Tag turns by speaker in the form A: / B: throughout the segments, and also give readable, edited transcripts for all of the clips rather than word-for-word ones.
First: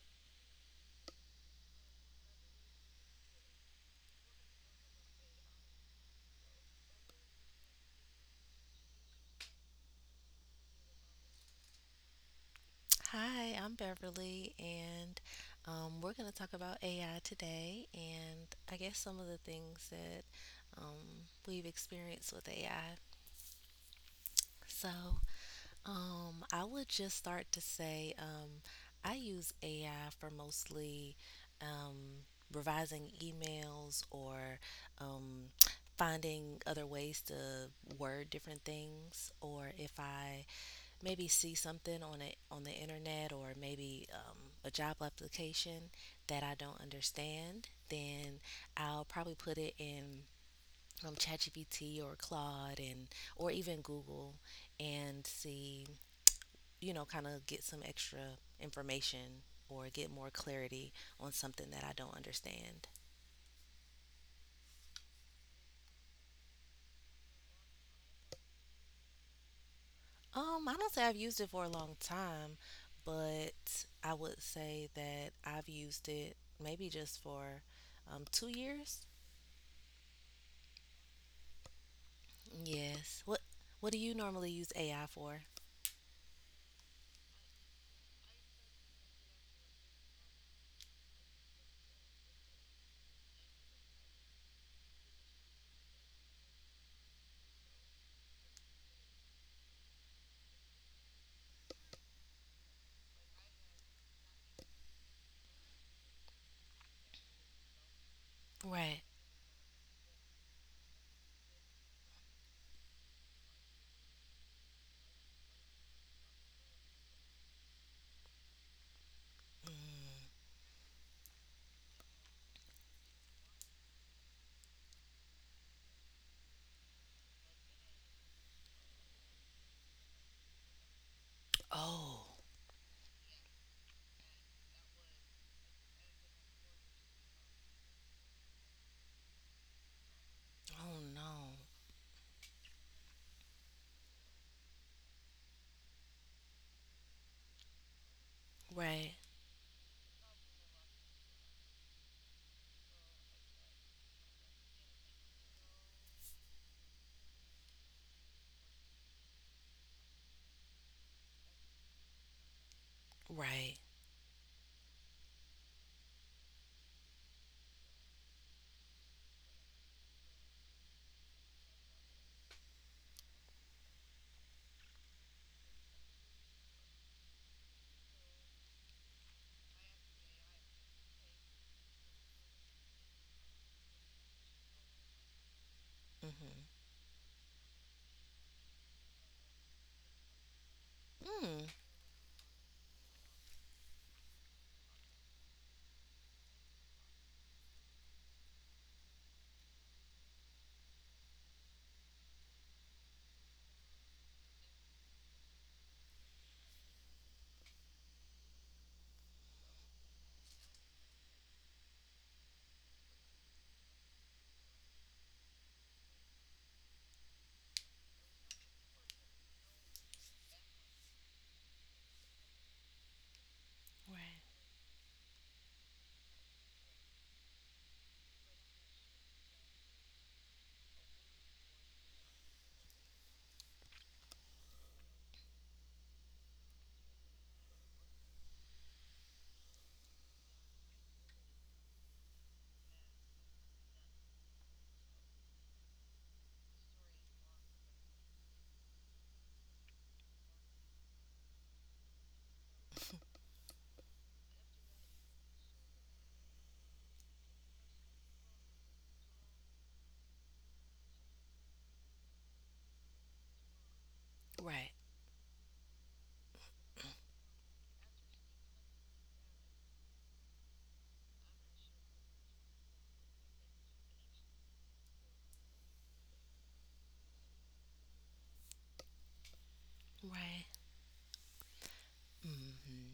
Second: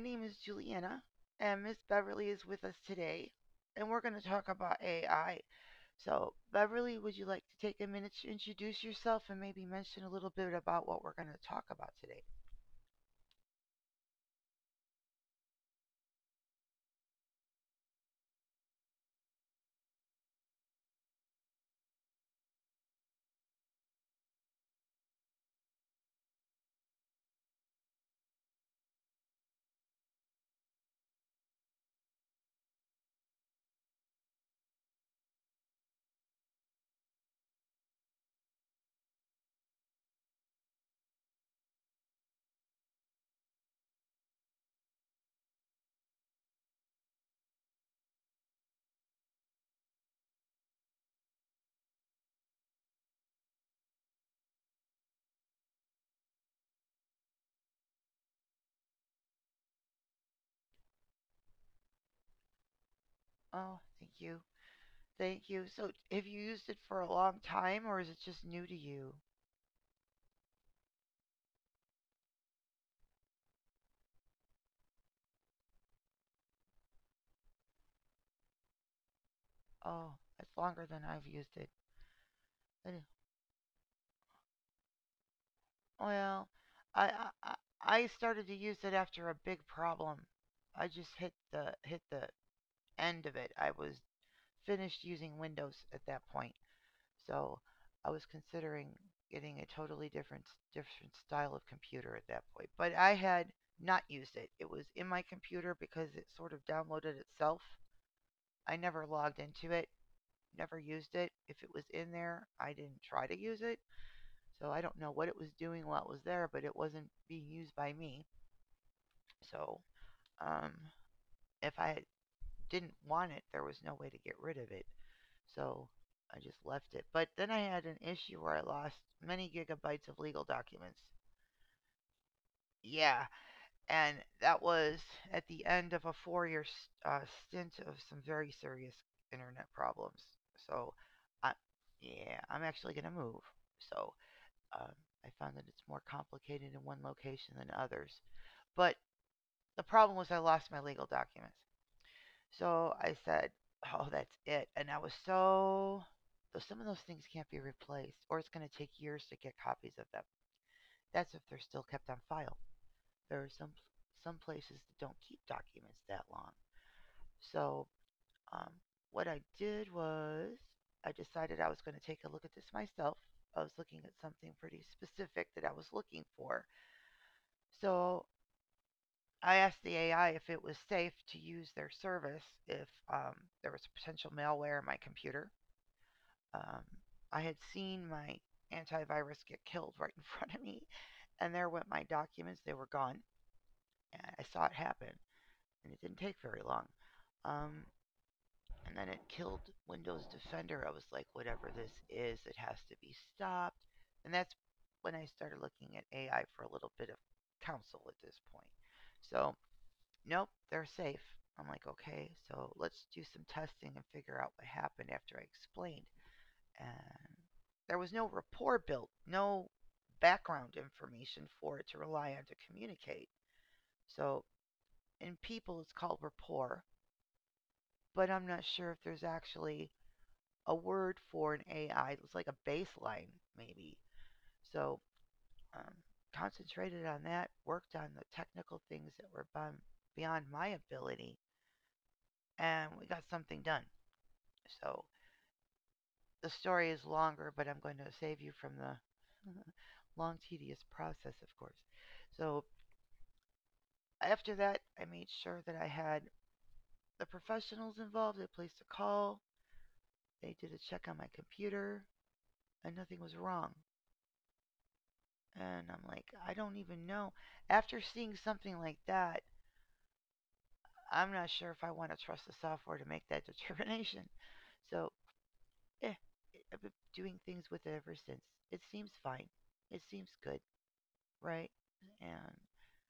A: name is Juliana, and Miss Beverly is with us today, and we're going to talk about AI. So, Beverly, would you like to take a minute to introduce yourself and maybe mention a little bit about what we're going to talk about today?
B: Hi, I'm Beverly, and we're going to talk about AI today, and I guess some of the things that um, we've experienced with AI. So, I would just start to say, I use AI for mostly um, revising emails or um, finding other ways to word different things, or if I maybe see something on it on the internet, or maybe a job application that I don't understand, then I'll probably put it in ChatGPT or Claude, and or even Google and see, kind of get some extra information or get more clarity on something that I don't understand.
A: Oh, thank you. Thank you. So, have you used it for a long time, or is it just new to you?
B: I don't say I've used it for a long time, but I would say that I've used it maybe just for 2 years.
A: Oh, it's longer than I've used it. And-
B: Yes. What do you normally use AI for?
A: Well, I started to use it after a big problem. I just hit the end of it. I was finished using Windows at that point, so I was considering getting a totally different style of computer at that point. But I had not used it. It was in my computer because it sort of downloaded itself. I
B: Right.
A: never logged into it. Never used it. If it was in there, I didn't try to use it. So I don't know what it was doing while it was there, but it wasn't being used by me. So um, if I didn't want it, there was no way to get rid of it. So I just left it. But then I had an issue where I lost many gigabytes of legal documents.
B: Oh.
A: Yeah, and that was at the end of a 4 year stint of some very serious internet problems. So,
B: Oh no.
A: I, yeah, I'm actually going to move. So, Um, I found that it's more complicated in one location than others. But
B: Right.
A: the problem was I lost my legal documents. So I said, oh, that's it. And I was so. So some of those things can't be replaced, or it's going to take years to get copies of them. That's if they're still kept on file. There are some
B: Right.
A: some places that don't keep documents that long. So um, what I did was I decided I was going to take a look at this myself. I was looking at something pretty specific that I was looking for. So I asked the AI if it was safe to use their service if there was a potential malware in my computer.
B: Mm-hmm.
A: Um, I had seen my antivirus get killed right in front of me, and
B: Mm.
A: there went my documents. They were gone. And I saw it happen, and it didn't take very long. Um, and then it killed Windows Defender. I was like, whatever this is, it has to be stopped. And that's when I started looking at AI for a little bit of counsel at this point. So nope, they're safe. I'm like, okay, so let's do some testing and figure out what happened after I explained. And there was no rapport built, no background information for it to rely on to communicate.
B: Right.
A: So in people, it's called rapport, but I'm not sure if there's actually a word for an AI. It's like a baseline, maybe. So um, concentrated on that, worked on the technical things that were beyond my ability, and we got something done. So the story is longer, but I'm going to save you from the long, tedious process, of course. So after that, I made sure that I had the professionals involved. They placed a call, they did a check on my computer, and nothing was wrong.
B: Right.
A: And I'm like, I don't even know. After seeing something like that, I'm not sure if I want to trust the software to make that determination. So, eh, I've been doing things with it ever since. It seems fine. It seems good,
B: Right.
A: right? And
B: Mm-hmm.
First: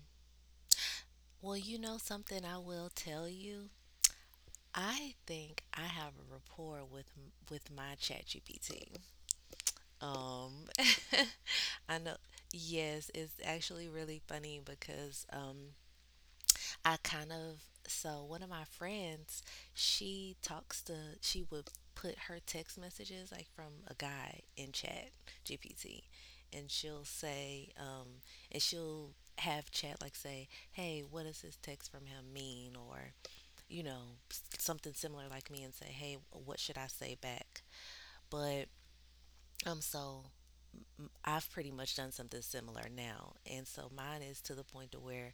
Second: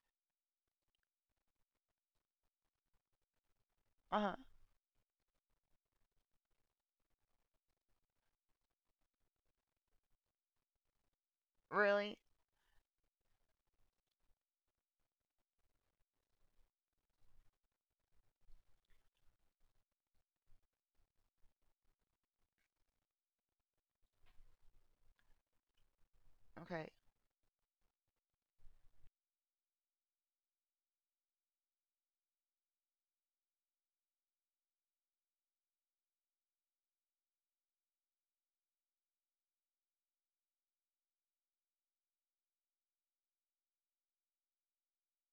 B: Well, something I will tell you,
A: uh huh.
B: I think I have a rapport with with my ChatGPT. Um, I know.
A: Really?
B: Yes, it's actually really funny because I kind of, so one of my friends, she talks to she would put her text messages, like from a guy, in Chat GPT, and
A: Okay.
B: she'll say and she'll have chat like say, hey, what does this text from him mean, or you know, something similar like me, and say, hey, what should I say back? But so I've pretty much done something similar now. And so mine is to the point to where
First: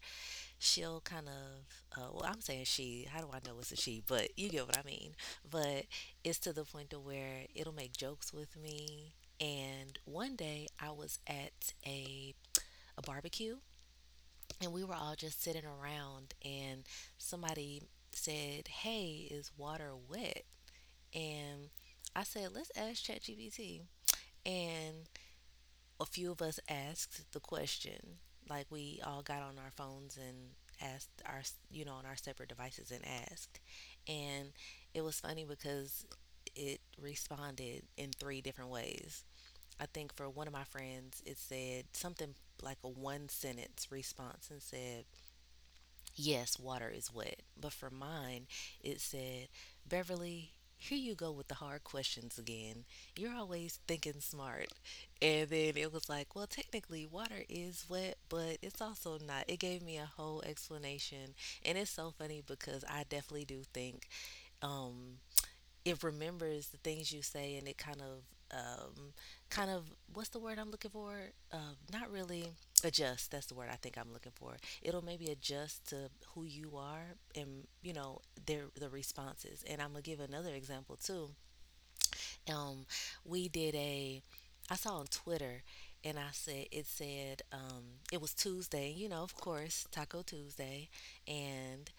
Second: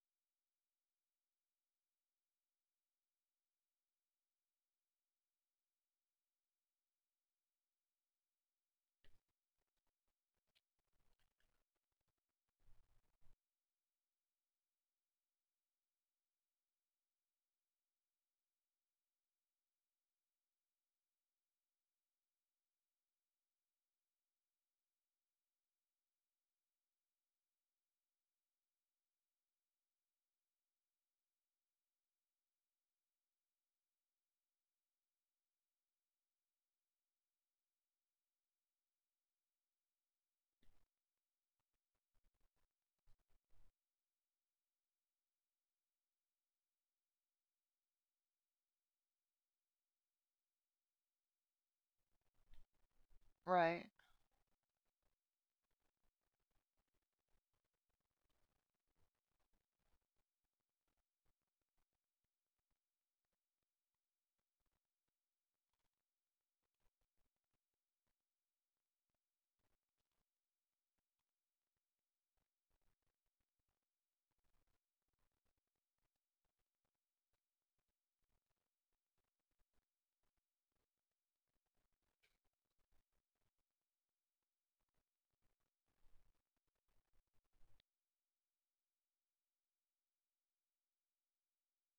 B: she'll kind of, well, I'm saying she, how do I know it's a she? But you get what I mean. But it's to the point to where it'll make jokes with me. And one day I was at a barbecue, and we were all just sitting around, and somebody said, hey, is water wet? And I said, let's ask ChatGPT. And a few of us asked the question. Like we all got on our phones and asked on our separate devices, and asked. And it was funny because it responded in three different ways. I think for one of my friends, it said something like a one sentence response and said, yes, water is wet. But for mine, it said, Beverly, here you go with the hard questions again. You're always
A: Right.
B: thinking smart. And then it was like, well, technically, water is wet, but it's also not. It gave me a whole explanation. And it's so funny because I definitely do think. Um, it remembers the things you say, and it kind of um kind of, what's the word I'm looking for? Not really adjust. That's the word I think I'm looking for. It'll maybe adjust to who you are, and the responses. And I'm gonna give another example too. Um, we did a, I saw on Twitter, and I said it was Tuesday. You know, of course, Taco Tuesday, and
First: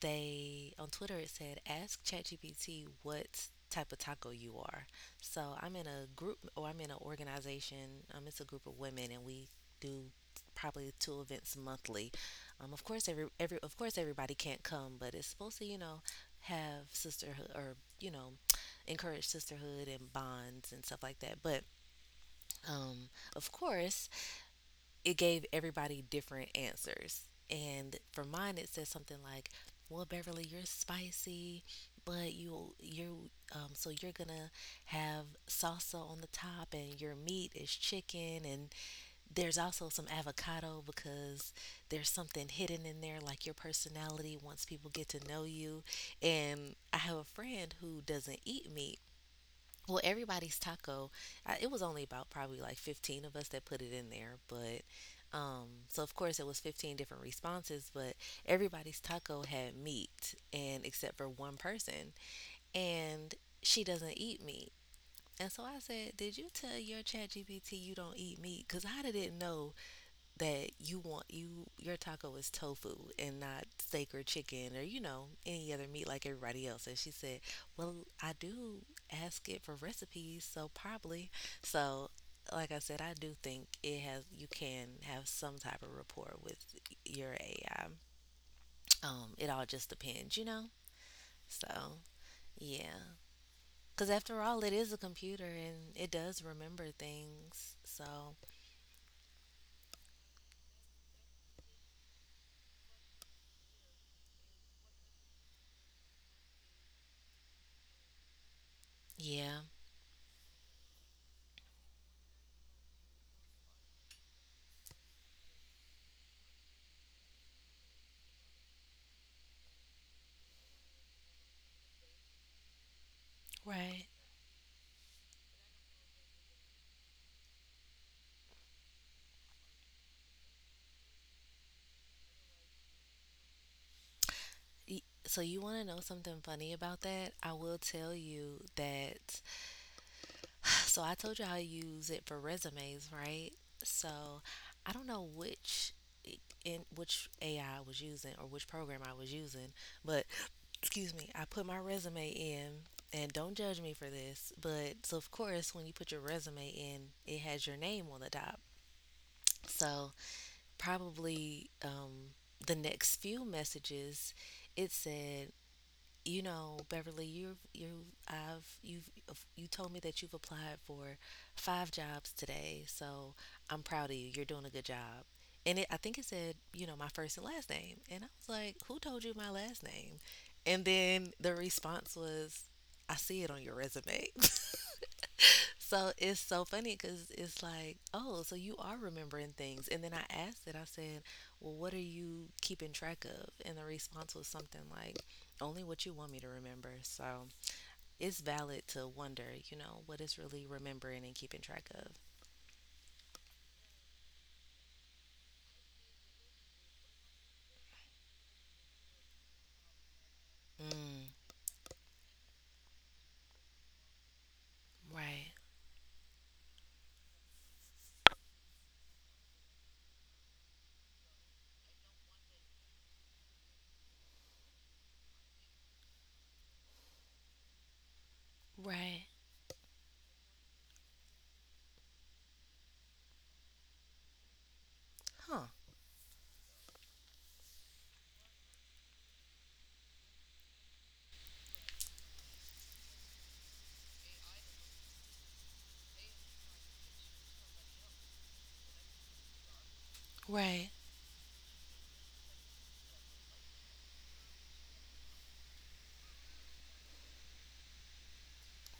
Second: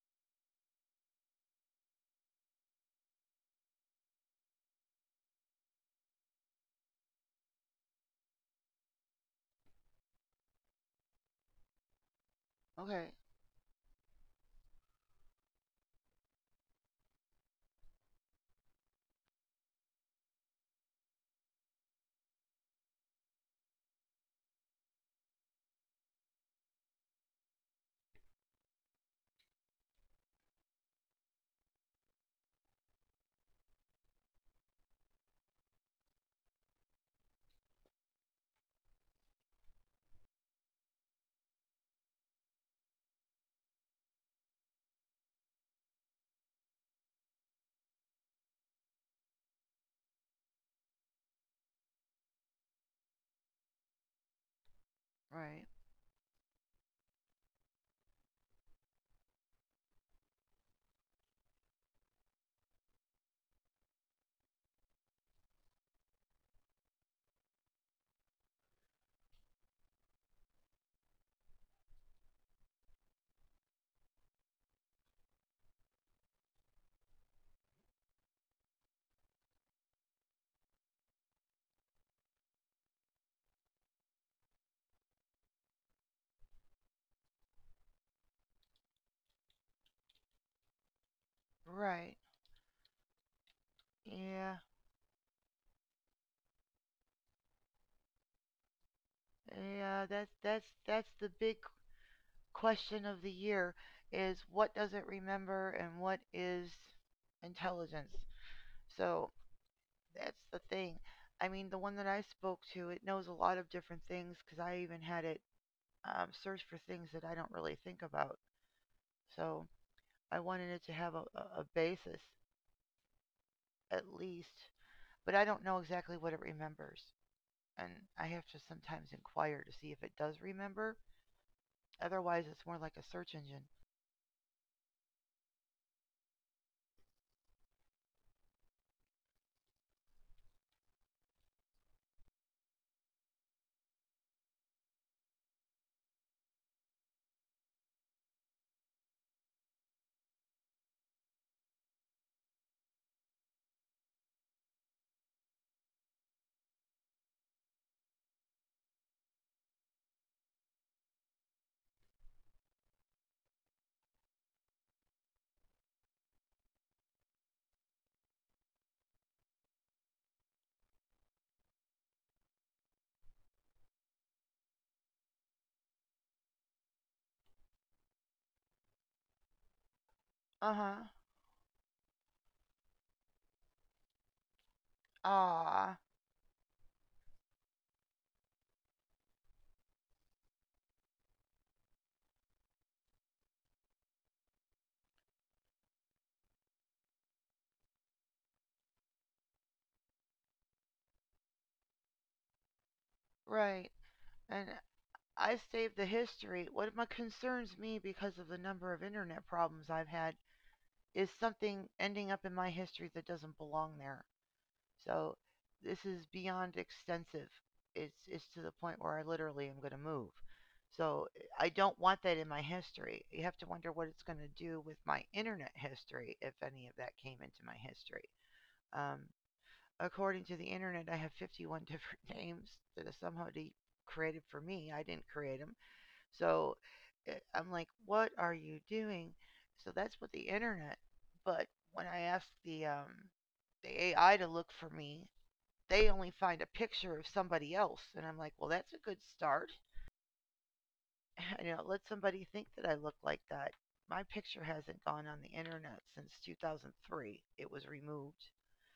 B: they on Twitter it said, ask ChatGPT what type of taco you are. So I'm in a group, or I'm in an organization. It's a group of women, and we do probably two events monthly. Of course
A: Okay.
B: every of course everybody can't come, but it's supposed to, have sisterhood, or you know encourage sisterhood and bonds and stuff like that. But um, of course it gave everybody different answers. And for mine, it said something like, "Well, Beverly, you're spicy, but you so you're gonna have salsa on the top, and your meat is chicken, and there's also some avocado because there's something hidden in there, like your personality. Once people get to know you, and I have a friend who doesn't eat meat, well, everybody's taco. I, it was only about probably like 15 of us that put it in there, but
A: Right.
B: so of course it was 15 different responses, but everybody's taco had meat, and except for one person, and she doesn't eat meat. And so I said, did you tell your ChatGPT you don't eat meat? Because I didn't know that you want you your taco is tofu and not steak or chicken, or any other meat like everybody else. And she said, well, I do ask it for recipes, so probably. So, like I said, I do think it has, you can have some type of rapport with your AI. It all just depends, you know. So,
A: Right.
B: yeah. Because after
A: Yeah.
B: all, it is a computer, and it does remember things. So,
A: Yeah. That's the big question of the year is what does it remember and what is intelligence. So
B: yeah.
A: that's the thing. I mean, the one that I spoke to, it knows a lot of different things because I even had it search for things that I don't really think about. So I wanted it to have a basis
B: Right.
A: at least, but I don't know exactly what it remembers. And I have to sometimes inquire to see if it does remember. Otherwise, it's more like a search engine.
B: So, you want to know something funny about that? I will tell you that. So, I told you I use it for resumes, right? So, I don't know which AI I was using, or which program I was using, but excuse me, I put my resume in, and don't judge me for this, but so of course when you put your resume in, it has your name on the top. So probably the next few messages, it said, "You know, Beverly, you told me that you've applied for 5 jobs today, so I'm proud of you. You're doing a good job." And it, I think it said, you know, my first and last name, and I was like, "Who told you my last name?"
A: Uh
B: And
A: huh.
B: then the response was, "I see it on your resume."
A: Ah,
B: So it's so funny because it's like, oh, so you are remembering things. And then I asked it, I said, well, what are you keeping track of? And the response was something like, only what you want me to remember. So it's valid to wonder, you know, what it's really remembering and keeping track of.
A: right. And I saved the history. What my concerns me because of the number of internet problems I've had
B: Mm.
A: is something ending up in my history that doesn't belong there. So
B: Right,
A: this is beyond extensive. It's to the point where I literally am going to move. So I don't want that in my history. You have to wonder what it's going to do with my internet history if any of that came into my history. Um,
B: right,
A: according to the internet, I have 51 different names that are somehow created for me. I didn't create
B: huh.
A: them. So I'm like, what are you doing? So that's what the internet. But when I asked the AI to look for me, they only find a picture of somebody else. And I'm like, well, that's a good start.
B: Right,
A: You know, let somebody think that I look like that. My picture hasn't gone on the internet since 2003. It was removed.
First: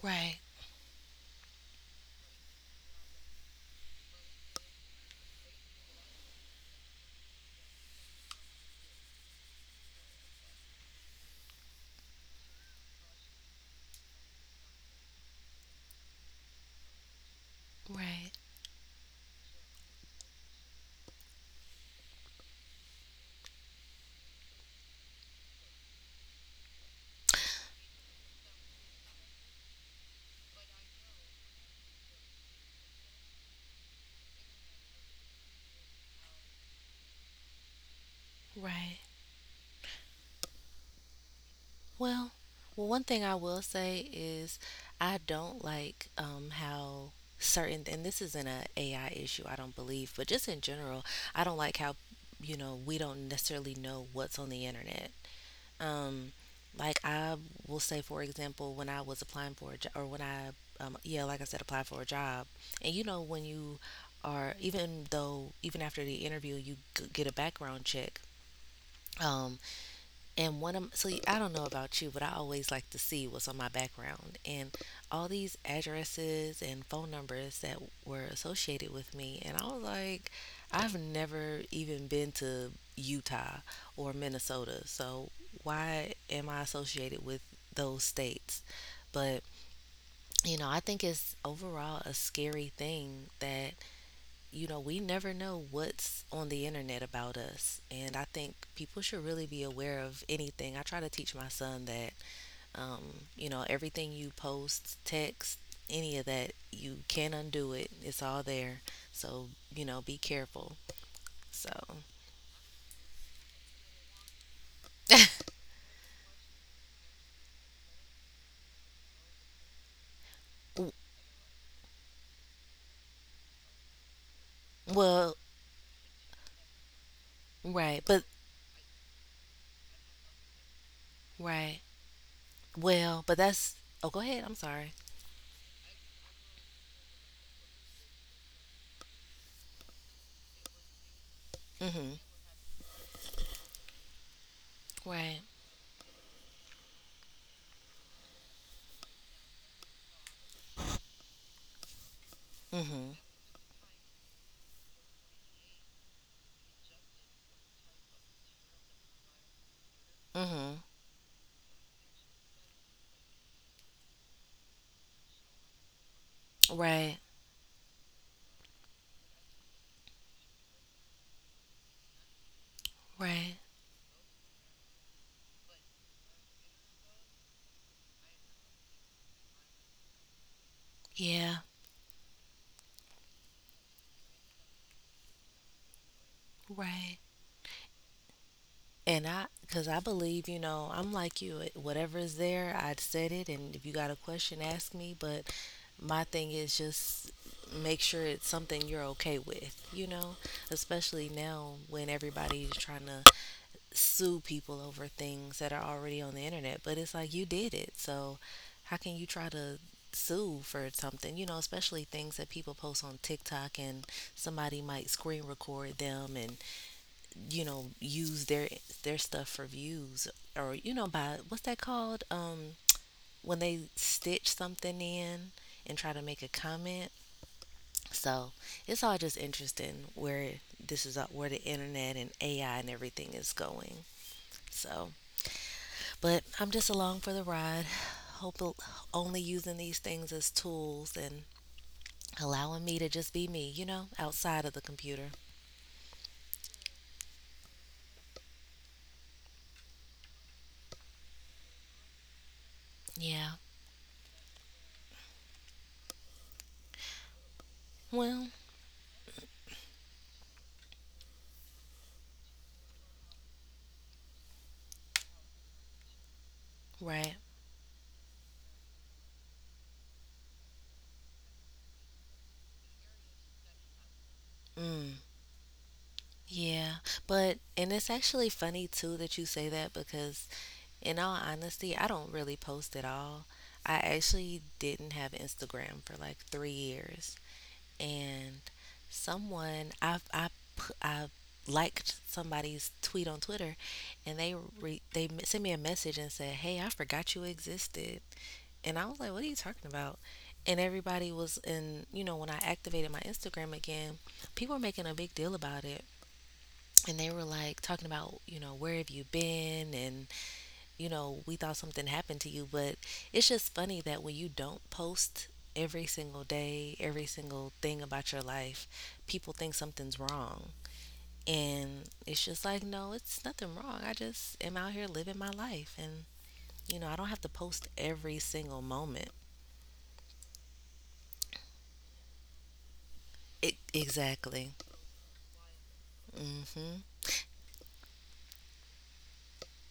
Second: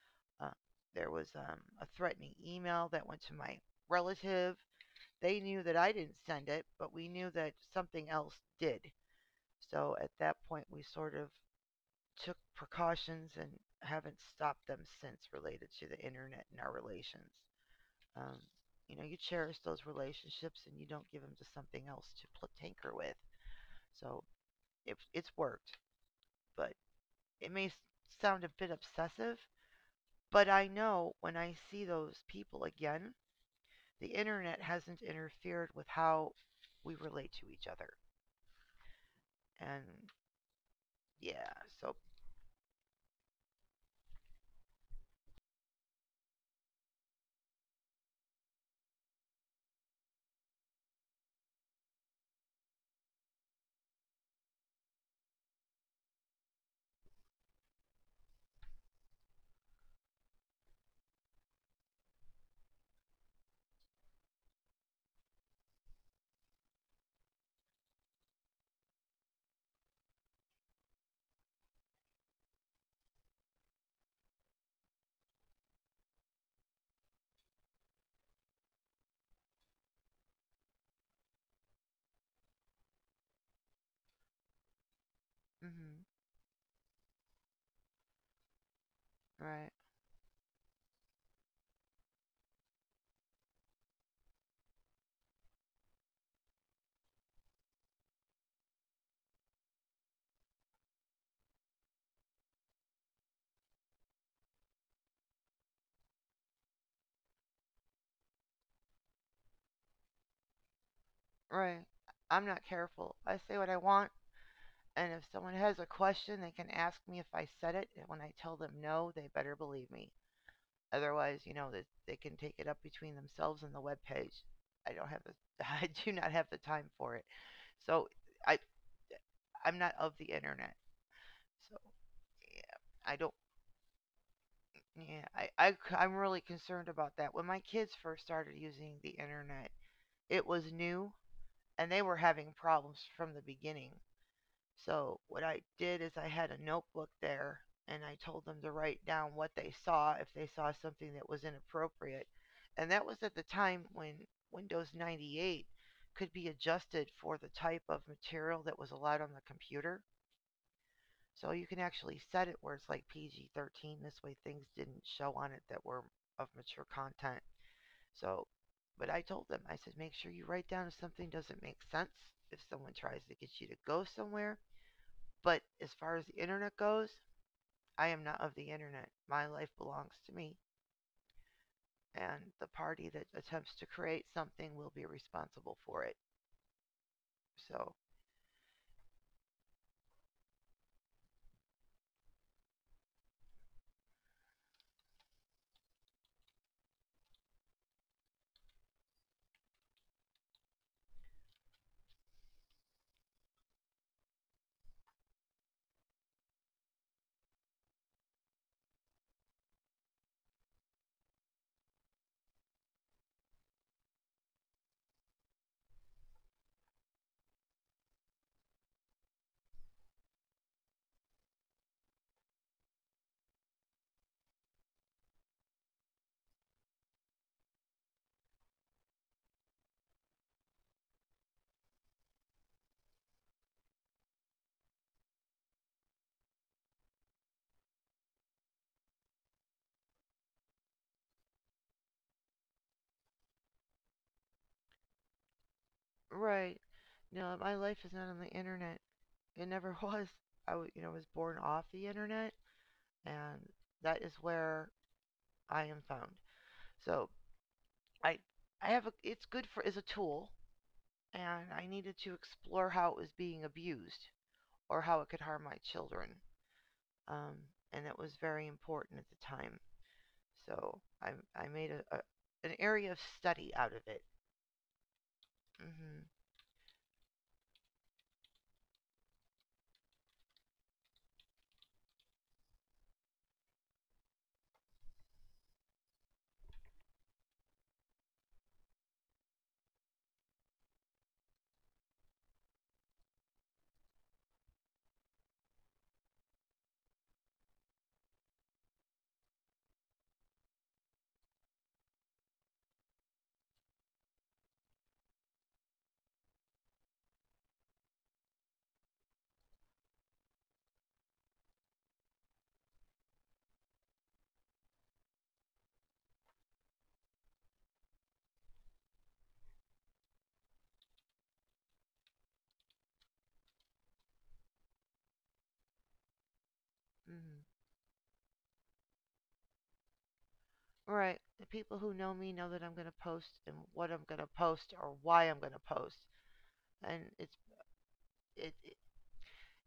B: right,
A: Uh, there was a threatening email that went to my relative. They knew that I didn't send it, but we knew that something else did. So at that point, we sort of took precautions and haven't stopped them since related to the internet and our relations.
B: right,
A: Um, you know, you cherish those relationships and you don't give them to something else to pl- tinker with. So it's worked, but it may sound a bit obsessive, but I know when I see those people again, the internet hasn't interfered with how we relate to each other.
B: right.
A: And yeah, so,
B: Well, well, one thing I will say is I don't like how certain, and this isn't a AI issue, I don't believe, but just in general, I don't like how, you know, we don't necessarily know what's on the internet. Um, like I will say, for example, when I was applying for a job, or when I, yeah, like I said, applied for a job, and you know, when you are, even though, even after the interview, you get a background check. um and one of, so you, I don't know about you, but I always like to see what's on my background and all these addresses and phone numbers that were associated with me. And I was like, I've never even been to Utah or Minnesota, so
A: mm-hmm,
B: why am I associated with those states? But
A: right,
B: you know, I think it's overall a scary thing that, you know, we never know what's on the internet about us. And I think people should really be aware of anything. I try to teach my son that, you know, everything you post, text, any of that, you can undo it. It's all there. So, you know, be careful. So,
A: right. I'm not careful. I say what I want, and if someone has a question, they can ask me if I said it. And when I tell them no, they better believe me.
B: w-
A: Otherwise, you know, that they can take it up between themselves and the web page. I don't have the
B: well,
A: I do not have the time for it.
B: right.
A: So
B: But,
A: I I'm not of the internet.
B: right.
A: So I
B: Well,
A: don't
B: but that's, oh, go ahead. I'm sorry.
A: yeah, I'm really concerned about that. When my kids first started using the internet, it was new and they
B: Mm-hmm.
A: were having problems from the beginning. So
B: Right.
A: what I did is I had a notebook there and I told them to write down what they saw if they saw something that was inappropriate. And that
B: Mm-hmm.
A: was at the time when Windows 98 could be adjusted for the type of material that was allowed on the computer.
B: Mm-hmm.
A: So you can actually set it where it's like PG 13. This way things didn't show on it that were of mature
B: Right.
A: content. So, but I told them, I said, make sure you write down if something doesn't make sense, if someone tries to
B: Right.
A: get you to go somewhere but as far as the internet goes, I am not of the internet. My life belongs to me,
B: Yeah.
A: and the party that attempts to create something will be responsible for it.
B: Right.
A: So,
B: And I, because I believe, you know, I'm like you. Whatever is there, I'd said it. And if you got a question, ask me. But my thing is just, make sure it's something you're okay with, you know? Especially now when everybody's trying to sue people over things that are already on the internet. But it's like you did it. So how can you try to sue for something, you know, especially things that people post on TikTok, and somebody might screen record them, and you know, use their stuff for views, or you know, by, what's that called, when they stitch something in and try to make a comment. So it's all just interesting where this is, where the internet and AI and everything is going. So, but I'm just along for the ride, hope, only using these things as tools, and allowing me to just be me, you know, outside of the computer.
A: right. No, my life is not on the internet. It never was. I w- you know, was born off the internet,
B: Yeah.
A: and that is where I am found. So, I
B: Well,
A: I have a, it's good for as a tool, and I needed to explore how it was being abused or how it could harm my children.
B: right.
A: um, and that was very important at the time. So I made a an area of study out of it.
B: Mm.
A: Hmm.
B: Yeah, but, and it's actually funny too that you say that, because in all honesty, I don't really post at all. I actually didn't have Instagram for like 3 years, and someone I pu- I liked somebody's tweet on Twitter, and they sent me a message and said, "Hey, I forgot you existed." And I was like, "What are you talking about?" And everybody was in, you know, when I activated my Instagram again, people were making a big deal about it, and they were like talking about, where have you been, and we thought something happened to you. But it's just funny that when you don't post every single day, every single thing about your life, people think something's wrong. And it's just like, no, it's nothing wrong, I just am out here living my life. And I don't have to
A: Hmm.
B: post every single moment.
A: All right, the people who know me know that I'm going to post
B: It,
A: and what I'm going to
B: exactly.
A: post or why I'm going to post,
B: Mhm.
A: and it. it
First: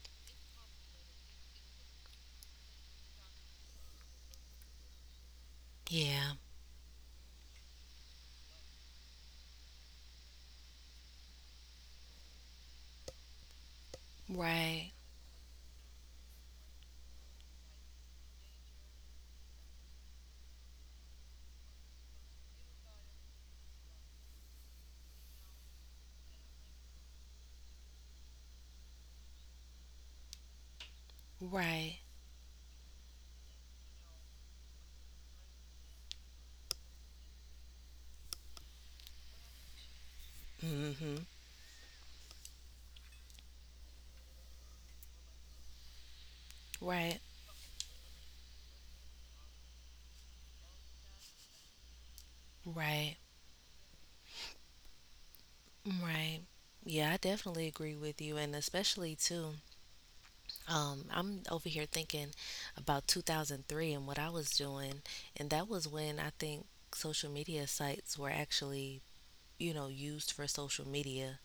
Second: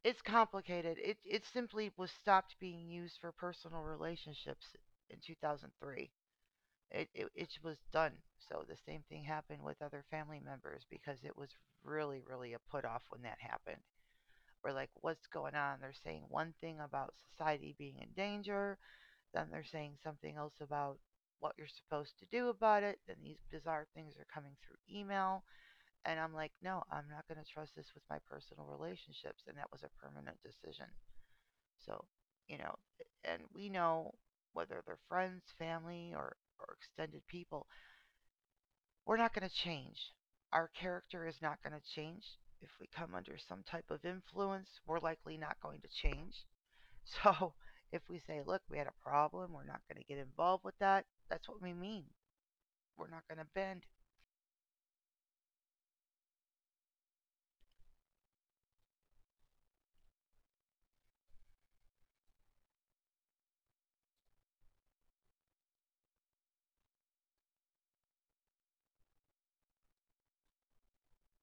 A: it's complicated. It simply was stopped being used for personal relationships in 2003.
B: Yeah.
A: It was done. So the same thing happened with other family members because it was really, really a put off when that happened. We're
B: Right,
A: like, what's going on? They're saying one thing about society being in danger, then they're saying something else about what you're supposed to do about it. Then these bizarre things are coming through email. And I'm like, no, I'm not going to trust this with my personal relationships. And that was a permanent decision.
B: right.
A: So, you know, and we know whether they're friends, family, or extended people, we're not going to change. Our
B: Mm mhm.
A: character is not going to change. If we come under some type of influence, we're likely not going to change.
B: Right.
A: So if we say, look, we had a problem, we're not going to get involved with that, that's what we mean. We're
B: Right.
A: not going to bend.
B: Right. Yeah, I definitely agree with you, and especially too. I'm over here thinking about 2003 and what I was doing, and that was when I think social media sites were actually, you know, used for social media.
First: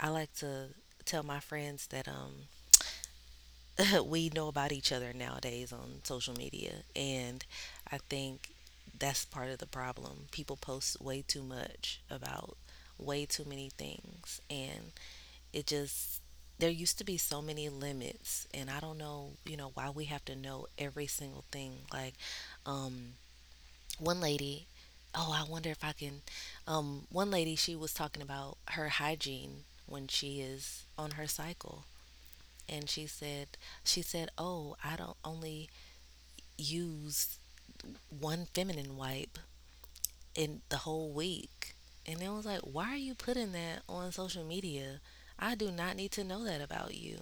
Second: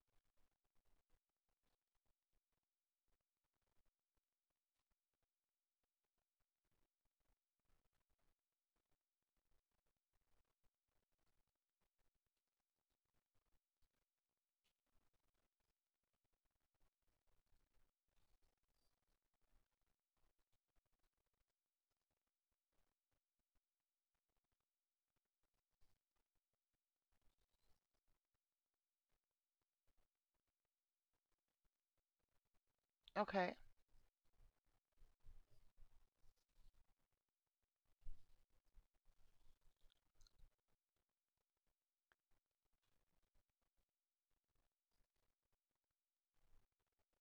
B: I like to tell my friends that we know about each other nowadays on social media. And I think that's part of the problem. People post way too much about way too many things. And it just, there used to be so many limits. And I don't know, you know, why we have to know every single thing. Like, um, one lady, oh, I wonder if I can. One lady, she was talking about her hygiene when she is on her cycle, and she said
A: Okay.
B: she said, "Oh, I don't only use one feminine wipe in the whole week." And it was like, "Why are you putting that on social media? I do not need to know that about you."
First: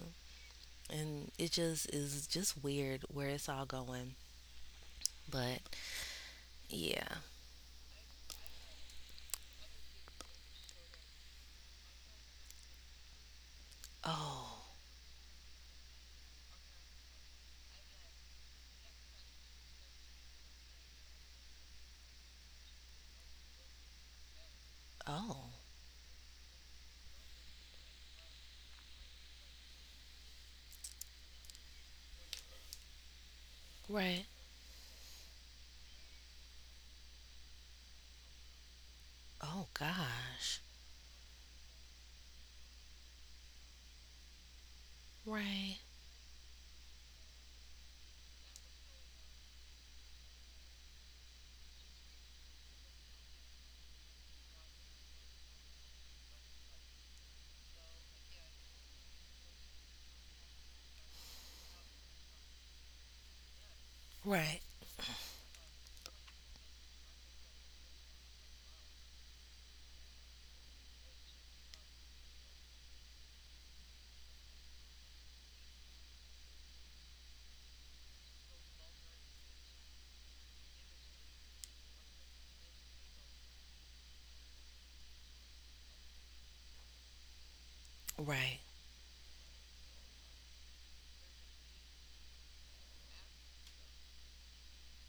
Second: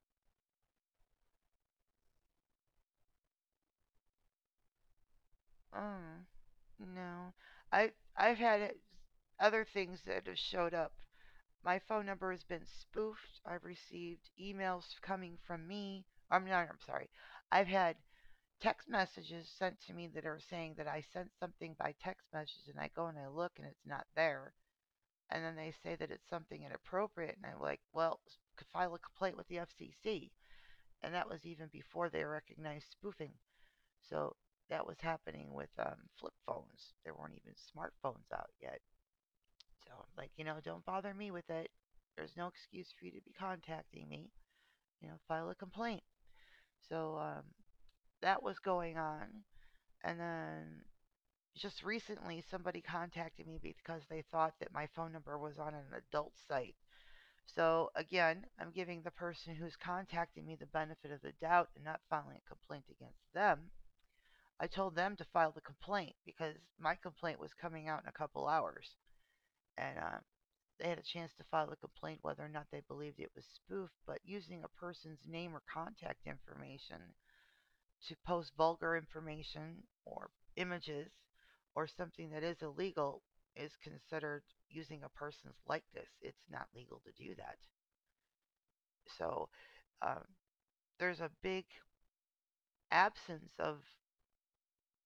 B: And it just is just weird where it's all going. But
A: Oh,
B: yeah.
A: no. I I've had other things that have showed up. My phone number has been spoofed. I've received
B: Oh,
A: emails coming from me. I'm not, I'm sorry. I've had text messages sent to me that are saying that I sent something by text message and I go and I look and it's not there. And
B: oh,
A: then they say that it's something inappropriate, and I'm like, well, could file a complaint with the FCC, and that was even before they recognized spoofing.
B: right.
A: So that was happening with flip phones. There weren't even smartphones out yet.
B: Oh
A: So I'm like, you know,
B: gosh.
A: don't bother me with it. There's no excuse for you to be contacting me. You know, file a
B: Right.
A: complaint. So that was going on, and then just recently somebody contacted me because they thought that my phone number was on an adult site. So again, I'm giving the person who's contacting me the benefit of the doubt and not filing a complaint against them.
B: Right,
A: I told them to file the complaint because my complaint was coming out in a couple hours, and they had a chance to file a complaint whether or not they believed it was spoofed. But using a person's name or contact information to post vulgar information or images or something that is illegal is considered using a person's likeness. It's not legal to do that.
B: right.
A: So um, there's a big absence of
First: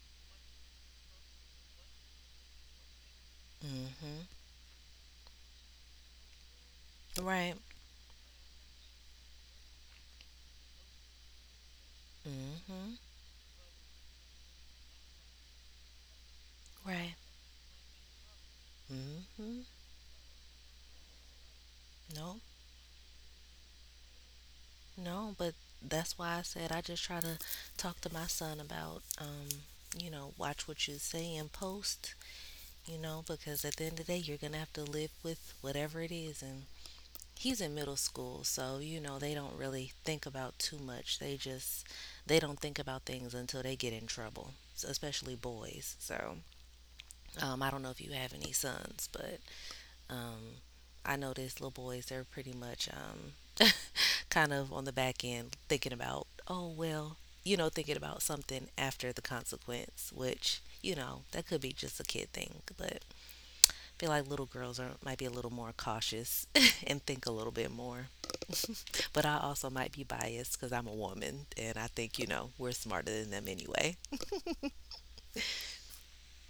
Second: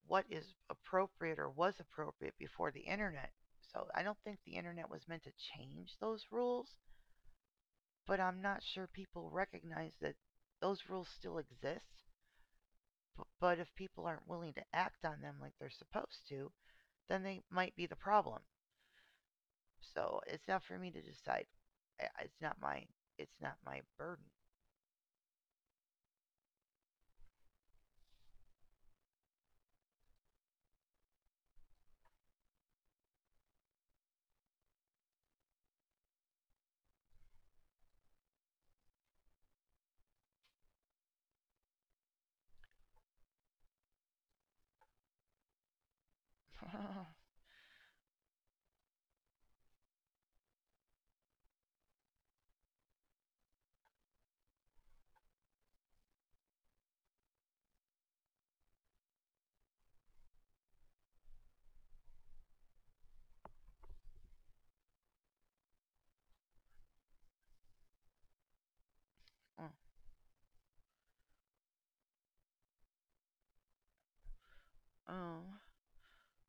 A: what is appropriate or was appropriate before the internet. So I don't
B: Mhm.
A: think the internet was meant to change those rules,
B: Right.
A: but I'm not sure people recognize that those rules still exist.
B: Mhm.
A: But if people aren't willing to act on them like they're supposed to,
B: Right.
A: then they might be the problem.
B: Mhm.
A: So it's not for me to decide. It's
B: Nope.
A: not my it's not my burden.
B: No, but that's why I said I just try to talk to my son about, you know, watch what you say and post, you know, because at the end of the day, you're going to have to live with whatever it is. And he's in middle school, so, you know, they don't really think about too much. They just, they don't think about things until they get in trouble, especially boys. So I don't know if you have any sons. But um, I noticed little boys, they're pretty much kind of on the back end thinking about, oh, well, you know, thinking about something after the consequence, which, you know, that could be just a kid thing. But I feel like little girls are, might be a little more cautious and think a little bit more. But I also might be biased because I'm a woman, and I think, you know, we're smarter than them anyway.
A: Oh.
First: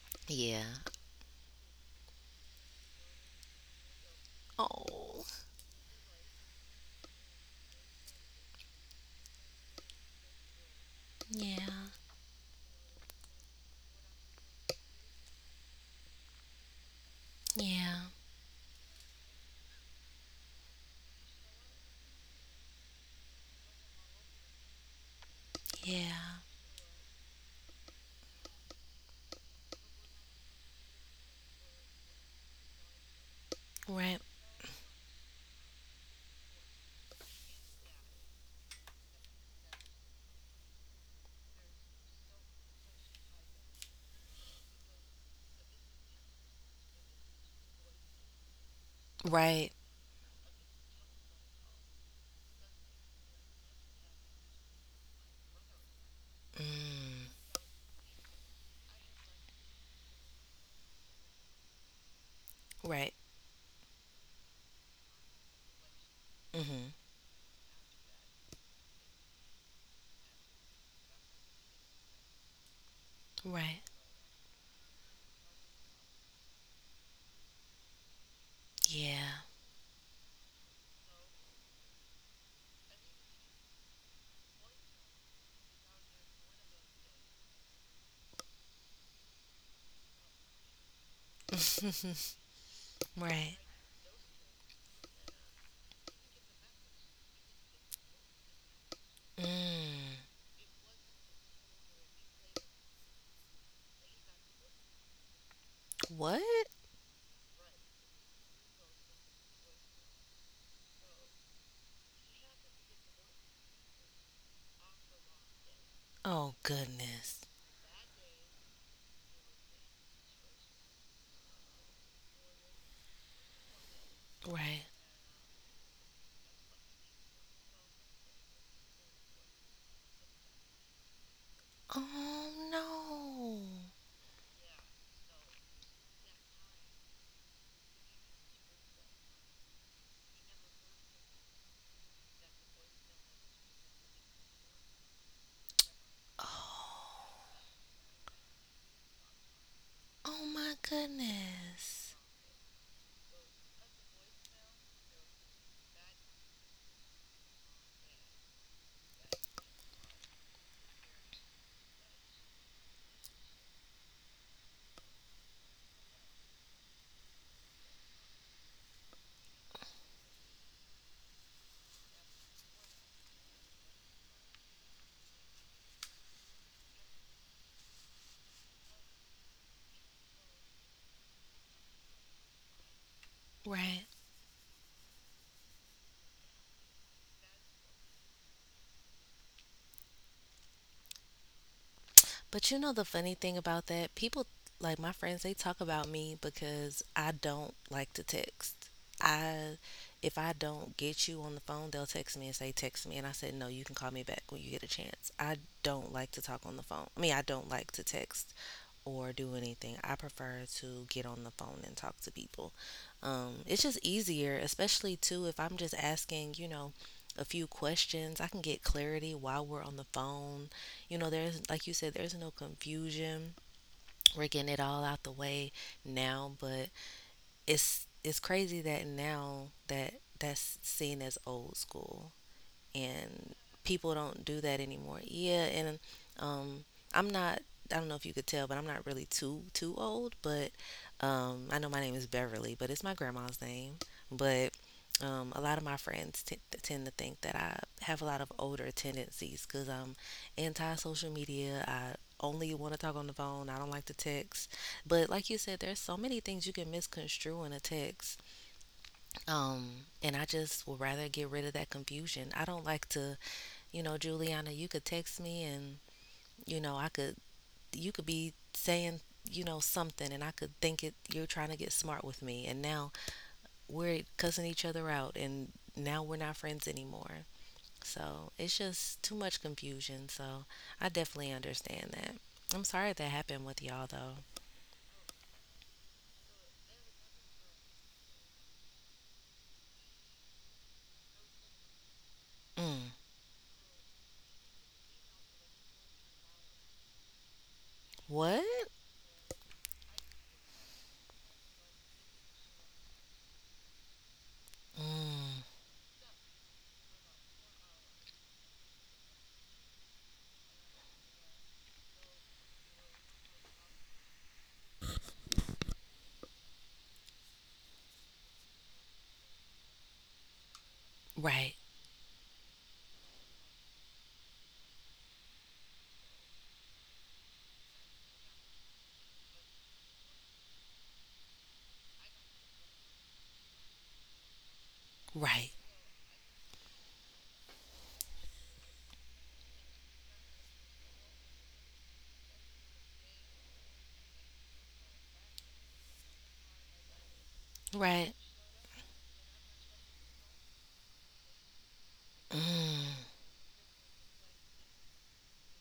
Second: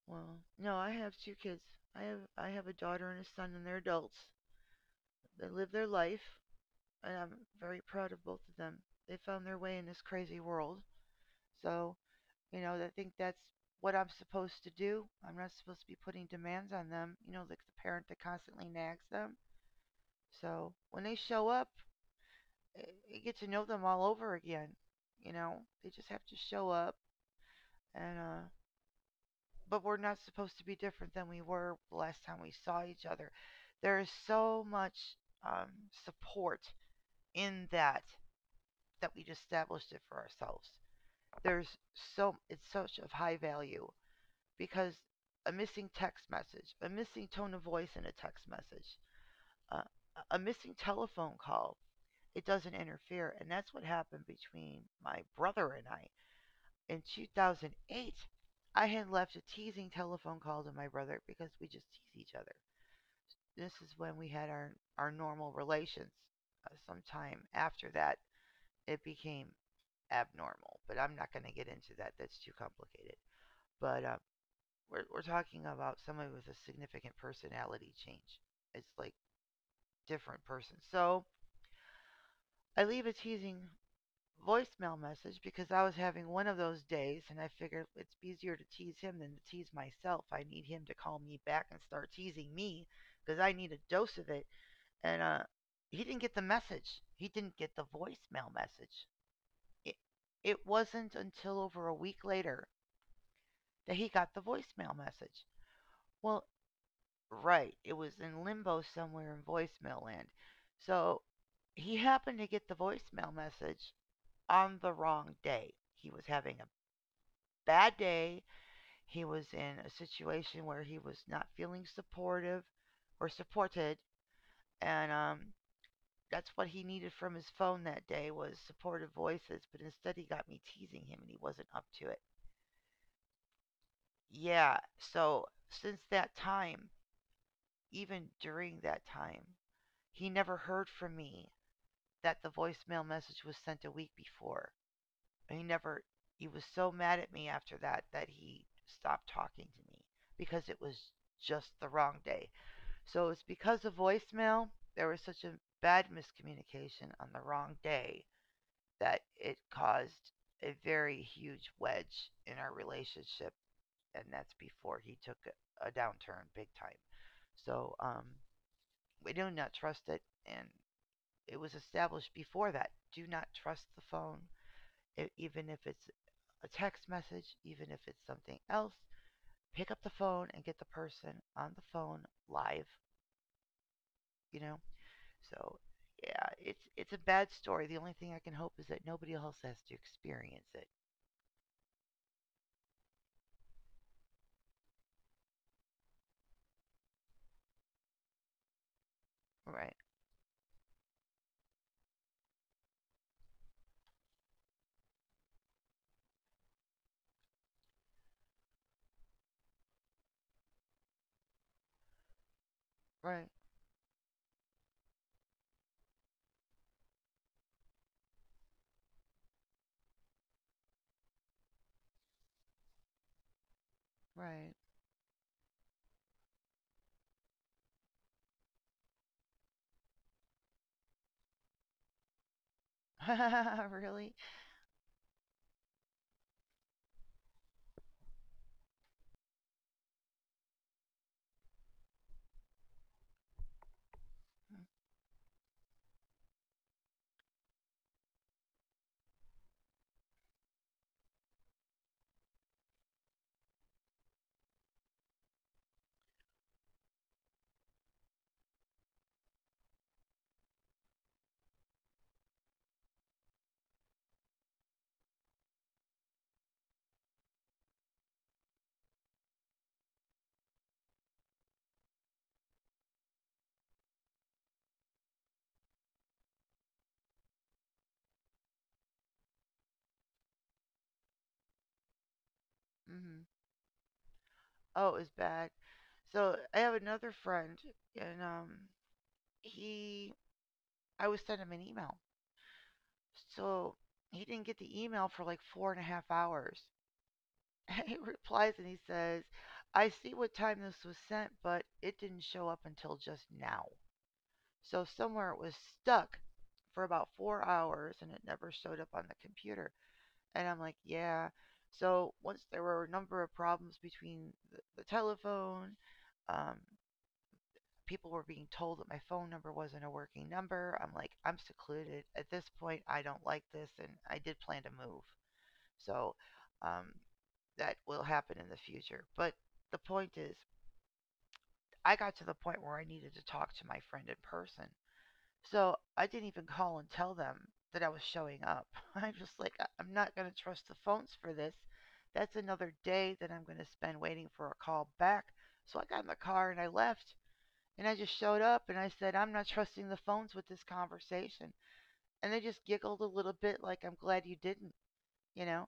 A: Well,
B: Yeah.
A: no, I have two kids. I have a daughter and a son, and they're adults.
B: Oh,
A: They live their life, and I'm very proud of both of them. They found their way in this crazy world.
B: yeah,
A: So, you know, I think that's what I'm supposed to do. I'm not supposed to be putting demands on them, you know, like the parent
B: yeah,
A: that constantly nags them. So, when they show up, eh, you get to know them all over again. You know, they just have to
B: yeah.
A: show up and but we're not supposed to be different than we were last time we saw each other. There is
B: Right.
A: so much um, support in that that we just established it for ourselves. There's so it's such of high value because a missing text message, a missing tone of voice in a text message,
B: Right.
A: uh, a missing telephone call, it doesn't interfere, and that's what happened between my brother and I in
B: Mm,
A: 2008. I had left a teasing telephone call to my brother because we just tease each other.
B: right.
A: This is when we had our normal relations.
B: Mm-hmm.
A: Sometime after that, it became abnormal, but I'm not going to get into that. That's too complicated.
B: Right.
A: But we're talking about somebody with a significant personality change. It's like
B: Yeah.
A: different person. So I leave a teasing voicemail message because I was having one of those days and I figured it's easier to tease him than to tease myself. I need him to call me back and start teasing me because I
B: Right.
A: need a dose of it. And he didn't get the message, he didn't get the voicemail message. It,
B: Mm.
A: it wasn't until over a week later that he got the voicemail message. Well,
B: What?
A: right, it was in limbo somewhere in voicemail land. So he happened to get the voicemail message on the wrong day. He was
B: Oh
A: having a
B: goodness.
A: bad day. He was in a situation where he was not feeling supportive or supported,
B: Right.
A: and that's what he needed from his phone that day was supportive voices. But instead, he got me teasing him, and he wasn't up to it.
B: Oh no.
A: Yeah. So since that time, even during that time, he never heard from me that the voicemail message was sent a week before. He never. He was so mad at me
B: Oh.
A: after that that he stopped talking to me
B: Oh
A: because
B: my
A: it was just the
B: goodness.
A: wrong day. So it's because of voicemail, there was such a bad miscommunication on the wrong day that it caused a very huge wedge in our relationship. And that's before he took a downturn big time. So we do not trust it. And it was established before that. Do not trust the phone, even if it's a text message, even if it's something else. Pick up the phone and get the person on the phone live,
B: Right.
A: you know. So, yeah, it's a bad story. The only thing I can hope is that nobody else has to experience it.
B: But you know the funny thing about that? People like my friends, they talk about me because I don't like to text. I,
A: Right,
B: if I don't get you on the phone, they'll text me and say text me, and I said no, you can call me back when you get a chance. I don't like to talk on the phone. I mean, I don't like to text or do anything. I prefer to get on the phone and talk to people.
A: right,
B: It's just easier, especially too if I'm just asking, you know, a few questions. I can get clarity while we're on the phone. You know, there's, like you said, there's no confusion. We're getting
A: right.
B: it all out the way now. But it's crazy that now that that's seen as old school, and people
A: Really?
B: don't do that anymore. Yeah, and um, I'm not. I don't know if you could tell, but I'm not really too old. But I know my name is Beverly, but it's my grandma's name. But a lot of my friends tend to think that I have a lot of older tendencies because I'm anti social media. I only want to talk on the phone. I don't like to text. But like you said, there's so many things you can misconstrue in a text. Um, and I just would rather get rid of that confusion. I don't like to, you know, Juliana, you could text me, and, you know, I could, you could be saying, you know, something, and I could think it, you're trying to get smart with me. And now we're cussing each other out, and now we're not friends anymore. So it's just too much confusion. So I definitely understand that. I'm sorry that
A: Mm-hmm.
B: happened with y'all though.
A: Oh, it was bad. So I have another friend, and he I was sent him an email.
B: Mm.
A: So he didn't get the email for like 4.5 hours. He
B: What?
A: replies and he says, "I see what time this was sent, but it didn't show up until just now." So somewhere it
B: Mm.
A: was stuck for about 4 hours and it never showed up on the computer. And I'm like, yeah. So once there were a number of problems between the telephone, um, people were being told that my phone number wasn't a working number. I'm like, I'm
B: Right.
A: secluded. At this point, I don't like this. And I did plan to move. So um, that will happen in the future. But the point is, I got to the point where I needed to talk to my friend in person.
B: Right.
A: So I didn't even call and tell them that I was showing up. I'm just like, "I am not going to trust the phones for this. That's another day that I'm going to spend waiting for a call back. So I got in the car and I left. And I just
B: Right.
A: showed up and I said, I'm not trusting the phones with this conversation. And they just giggled a
B: Mm.
A: little bit, like, I'm glad you didn't, you know?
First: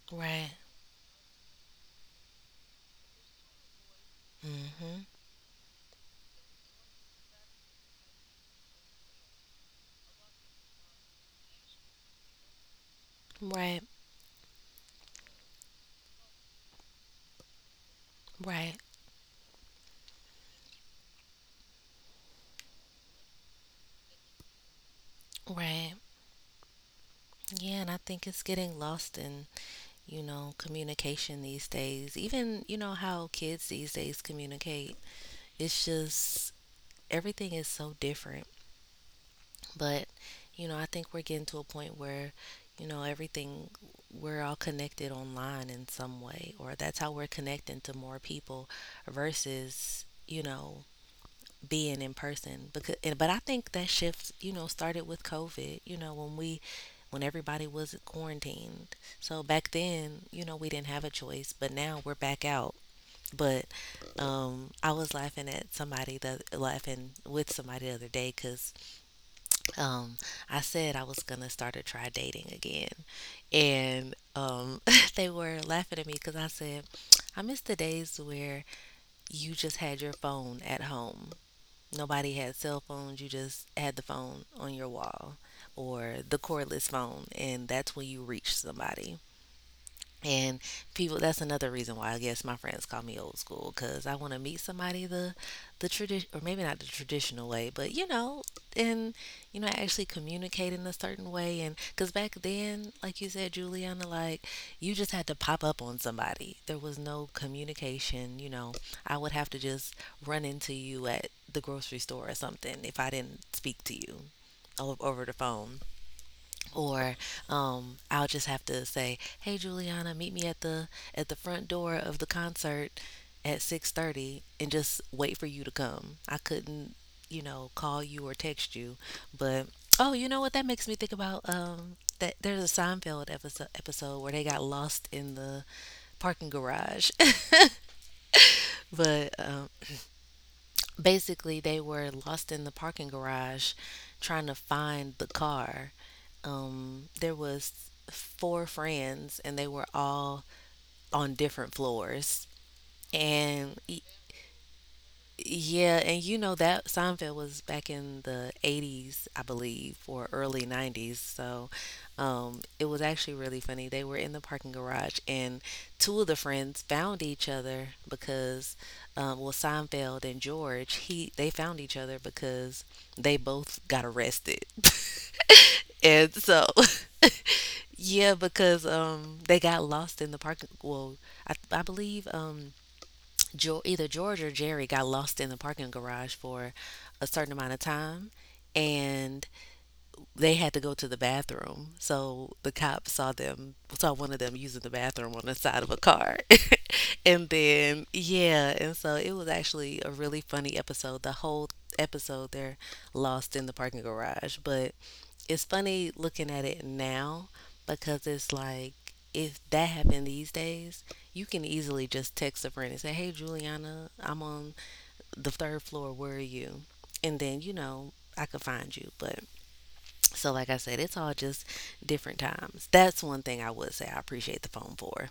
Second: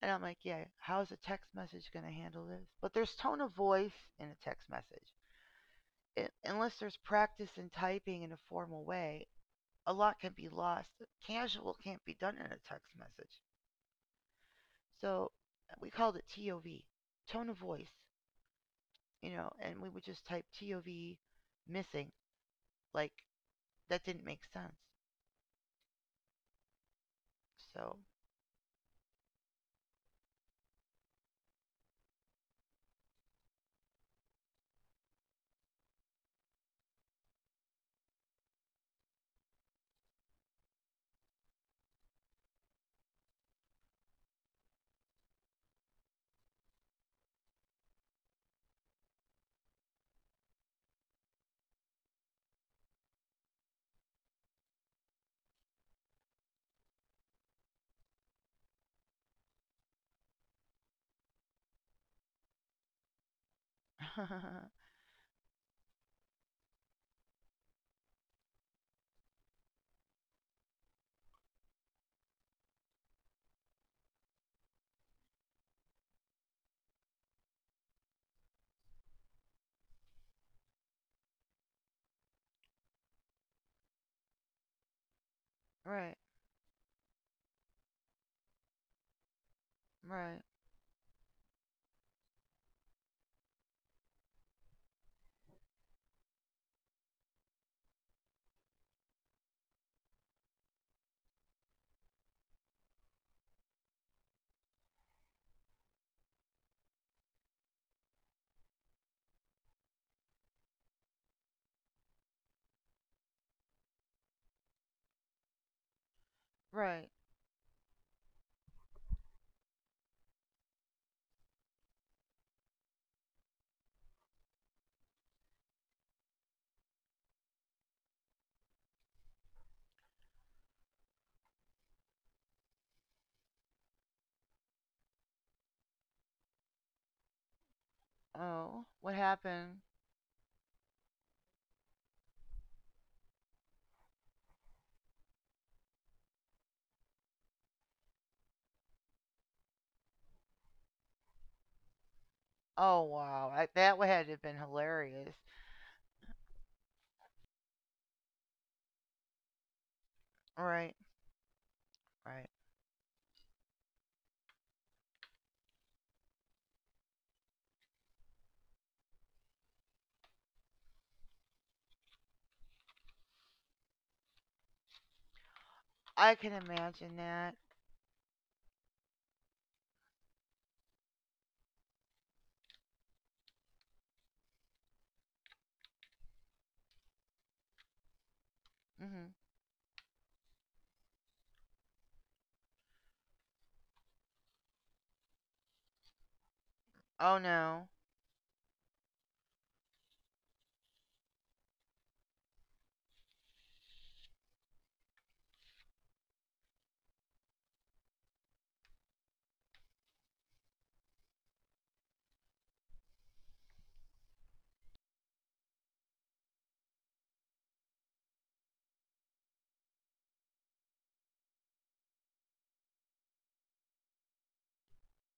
A: And I'm like,
B: Right.
A: yeah, how's a text message going to handle this? But there's tone of voice in a text
B: Mm-hmm.
A: message. I unless there's practice in typing in a formal way, a lot can be lost. Casual can't be done in a text message.
B: Right.
A: So we called it TOV, tone of voice,
B: Right.
A: you know, and we would just type TOV missing. Like, that didn't make sense.
B: Right. Yeah, and
A: So,
B: I think it's getting lost in, you know, communication these days. Even, you know, how kids these days communicate. It's just everything is so different. But, you know, I think we're getting to a point where, you know, everything, we're all connected online in some way, or that's how we're connecting to more people versus, you know, being in person. But I think that shift, you know, started with COVID, you know, when we when everybody was quarantined. So back then, you know, we didn't have a choice, but now we're back out. But I was laughing at somebody the laughing with somebody the other day cuz um I said I was going to start to try dating again. And they were laughing at me cuz I said I miss the days where you just had your phone at home. Nobody had cell phones. You just had the phone on your wall
A: right,
B: or the cordless phone, and that's when you reached somebody.
A: right,
B: And people, that's another reason why I guess my friends call me old school, because I want to meet somebody the tradition, or maybe not the traditional way, but you know, and you know, actually communicate in a certain way. And because back then, like you said, Juliana, like you just had to pop up on somebody, there was no communication. You know, I would have to just run into you at the grocery store or something if I didn't speak to you over the phone
A: right.
B: or I'll just have to say, "Hey Juliana, meet me at the front door of the concert at 6:30 and just wait for you to come." I couldn't, you know, call you or text you. But oh, you know what that makes me think about, that there's a Seinfeld episode where they got lost in the parking garage.
A: Oh, what
B: But
A: happened?
B: basically, they were lost in the parking garage trying to find the car. There was four friends, and they were all on different floors.
A: Oh, wow. I,
B: And
A: that would have been hilarious.
B: yeah, and you know that Seinfeld was back in the 80s, I believe, or early
A: Right,
B: 90s. So,
A: right.
B: it was actually really funny. They were in the parking garage, and two of the friends found each other because, well, Seinfeld and George, he they found each other because they both got arrested.
A: I
B: And
A: can
B: so,
A: imagine that.
B: yeah, because they got lost in the parking. I believe either George or Jerry got lost in the parking garage for a certain amount of time,
A: Hmm.
B: and they had to go to the bathroom. So the cops saw them, saw one of them using the bathroom on the side of a car.
A: Oh,
B: And
A: no.
B: then, yeah, and so it was actually a really funny episode. The whole episode, they're lost in the parking garage. But it's funny looking at it now because it's like, if that happened these days, you can easily just text a friend and say, "Hey, Juliana, I'm on the third floor. Where are you?" And then, you know, I could find you. But so, like I said, it's all just different times. That's one thing I would say I appreciate the phone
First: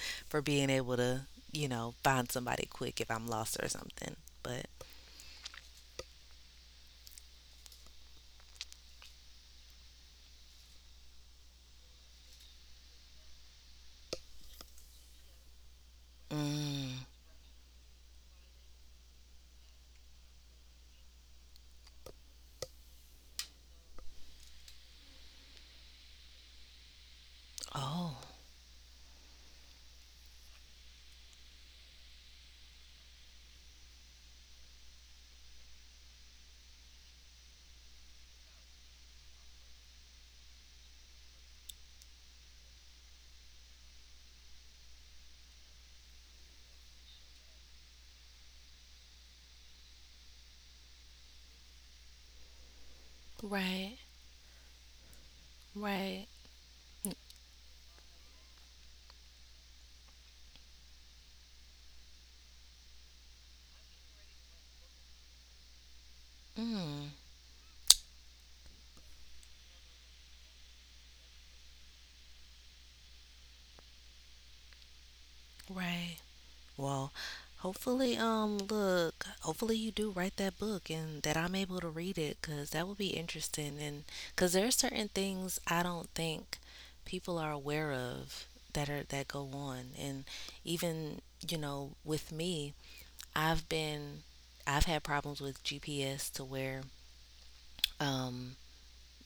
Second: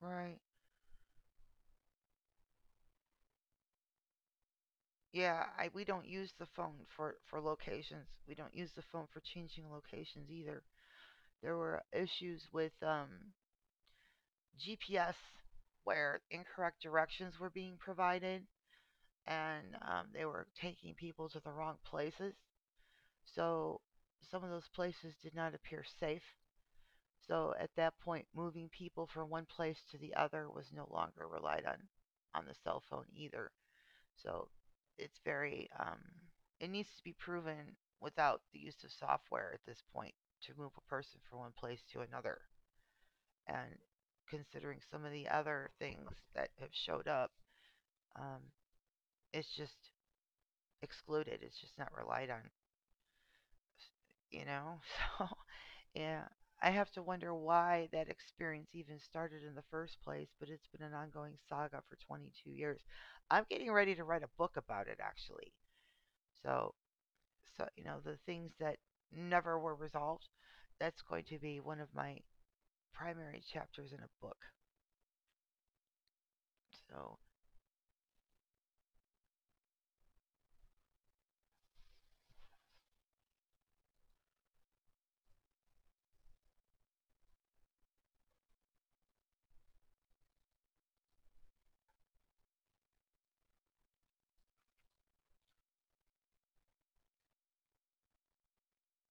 A: Right.
B: for being able to, you know, find somebody quick if I'm lost or something. But,
A: Yeah, I we don't use the phone for locations. We don't use the phone for changing locations either. There were issues with GPS where incorrect
B: mm,
A: directions were being provided, and they were taking people to the wrong places. So some of those places did not appear safe. So at that
B: oh,
A: point, moving people from one place to the other was no longer relied on the cell phone either. So it's very it needs to be proven without the use of software at this point to move a person from one place to another. And considering some of the other things that have showed up, um, it's just excluded. It's just not relied on,
B: right.
A: you know. So
B: Right.
A: yeah, I have to wonder why that experience even started in the first place. But it's been an ongoing saga for 22 years. I'm getting ready to write a book about it, actually. So
B: Mm,
A: so you know the things that never were resolved that's going to be one of my primary chapters in a book.
B: right. Well,
A: So
B: hopefully, look, hopefully you do write that book and that I'm able to read it, because that would be interesting. And because there are certain things I don't think people are aware of that are that go on. And even, you know, with me, I've been, I've had problems with GPS to where, um,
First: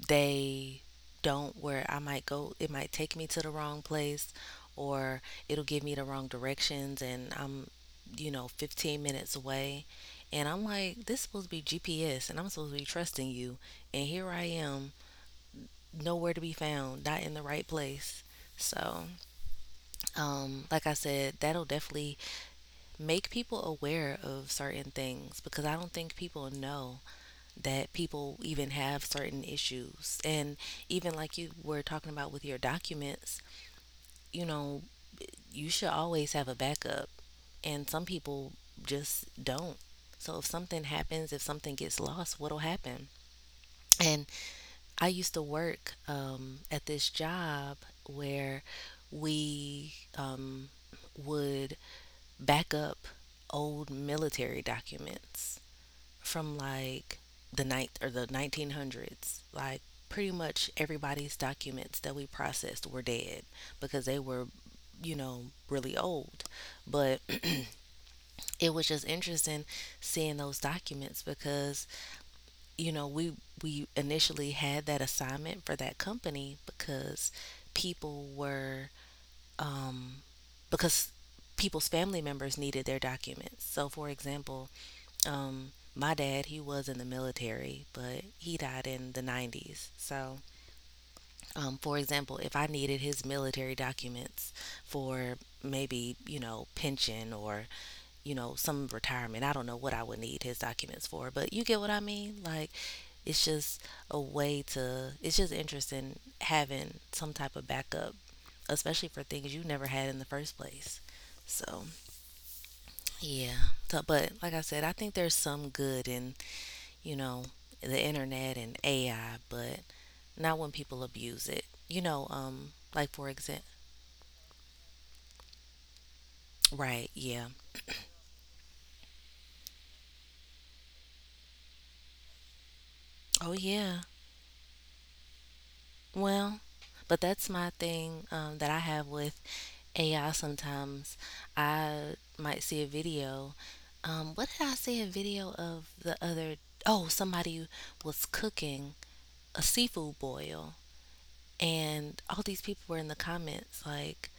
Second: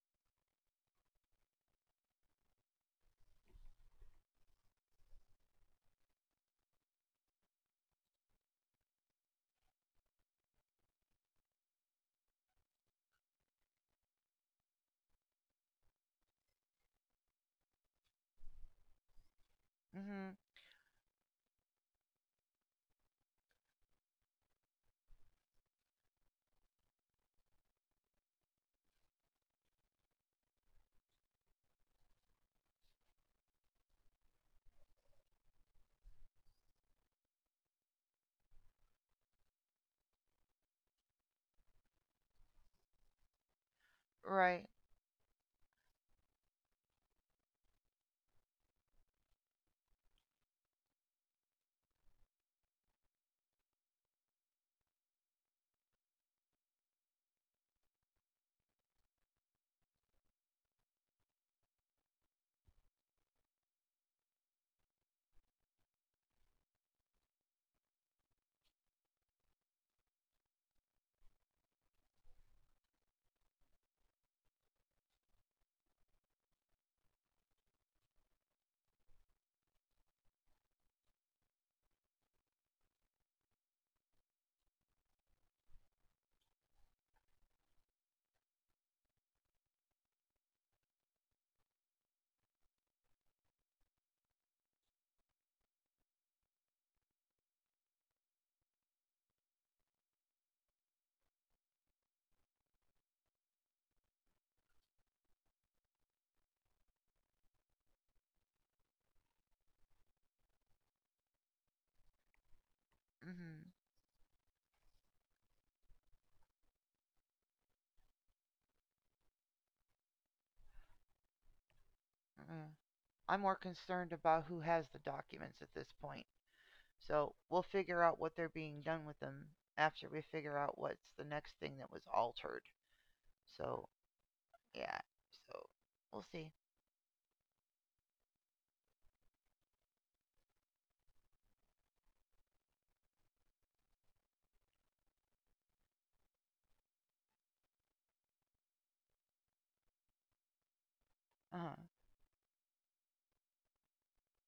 B: they don't, where I might go, it might take me to the wrong place, or it'll give me the wrong directions, and I'm, you know, 15 minutes away, and I'm like, this is supposed to be GPS, and I'm supposed to be trusting you, and here I am, nowhere to be found, not in the right place. So
A: hmm
B: like I said, that'll definitely make people aware of certain things, because I don't think people know that people even have certain issues. And even like you were talking about with your documents, you know, you should always have a backup. And some people just don't. So if something happens, if something gets lost, what'll happen? And
A: right
B: I used to work at this job where we would back up old military documents from like the ninth or the 1900s, like pretty much everybody's documents that we processed were dead because they were, really old. But it was just interesting seeing those documents because you know we we initially had that assignment for that company because people were um because people's family members needed their documents. So for example, my dad, he was in the military, but he died in the 90s. So, for example, if I needed his military documents for maybe, you know, pension or, you know, some retirement, I don't know what I would need his documents for, but you get what I mean? Like, it's just a way to, it's just interesting having some type of backup, especially for things you never had in the first place. So,
A: hmm
B: yeah. So, but like I said, I think there's some good in, you know, the internet and AI, but not when people abuse it. You know,
A: mm
B: like for
A: I'm more
B: example,
A: concerned about who has the documents at this point,
B: right?
A: so
B: Yeah.
A: we'll figure out what they're being done with them after we figure out what's the next thing that was altered.
B: Oh
A: So
B: yeah.
A: yeah, so we'll see.
B: Well, but that's my thing, that I have with AI. Sometimes I might see a video. What did I see a video of the other? Oh, somebody was cooking a seafood boil,
A: Uh-huh.
B: and all these people were in the comments like,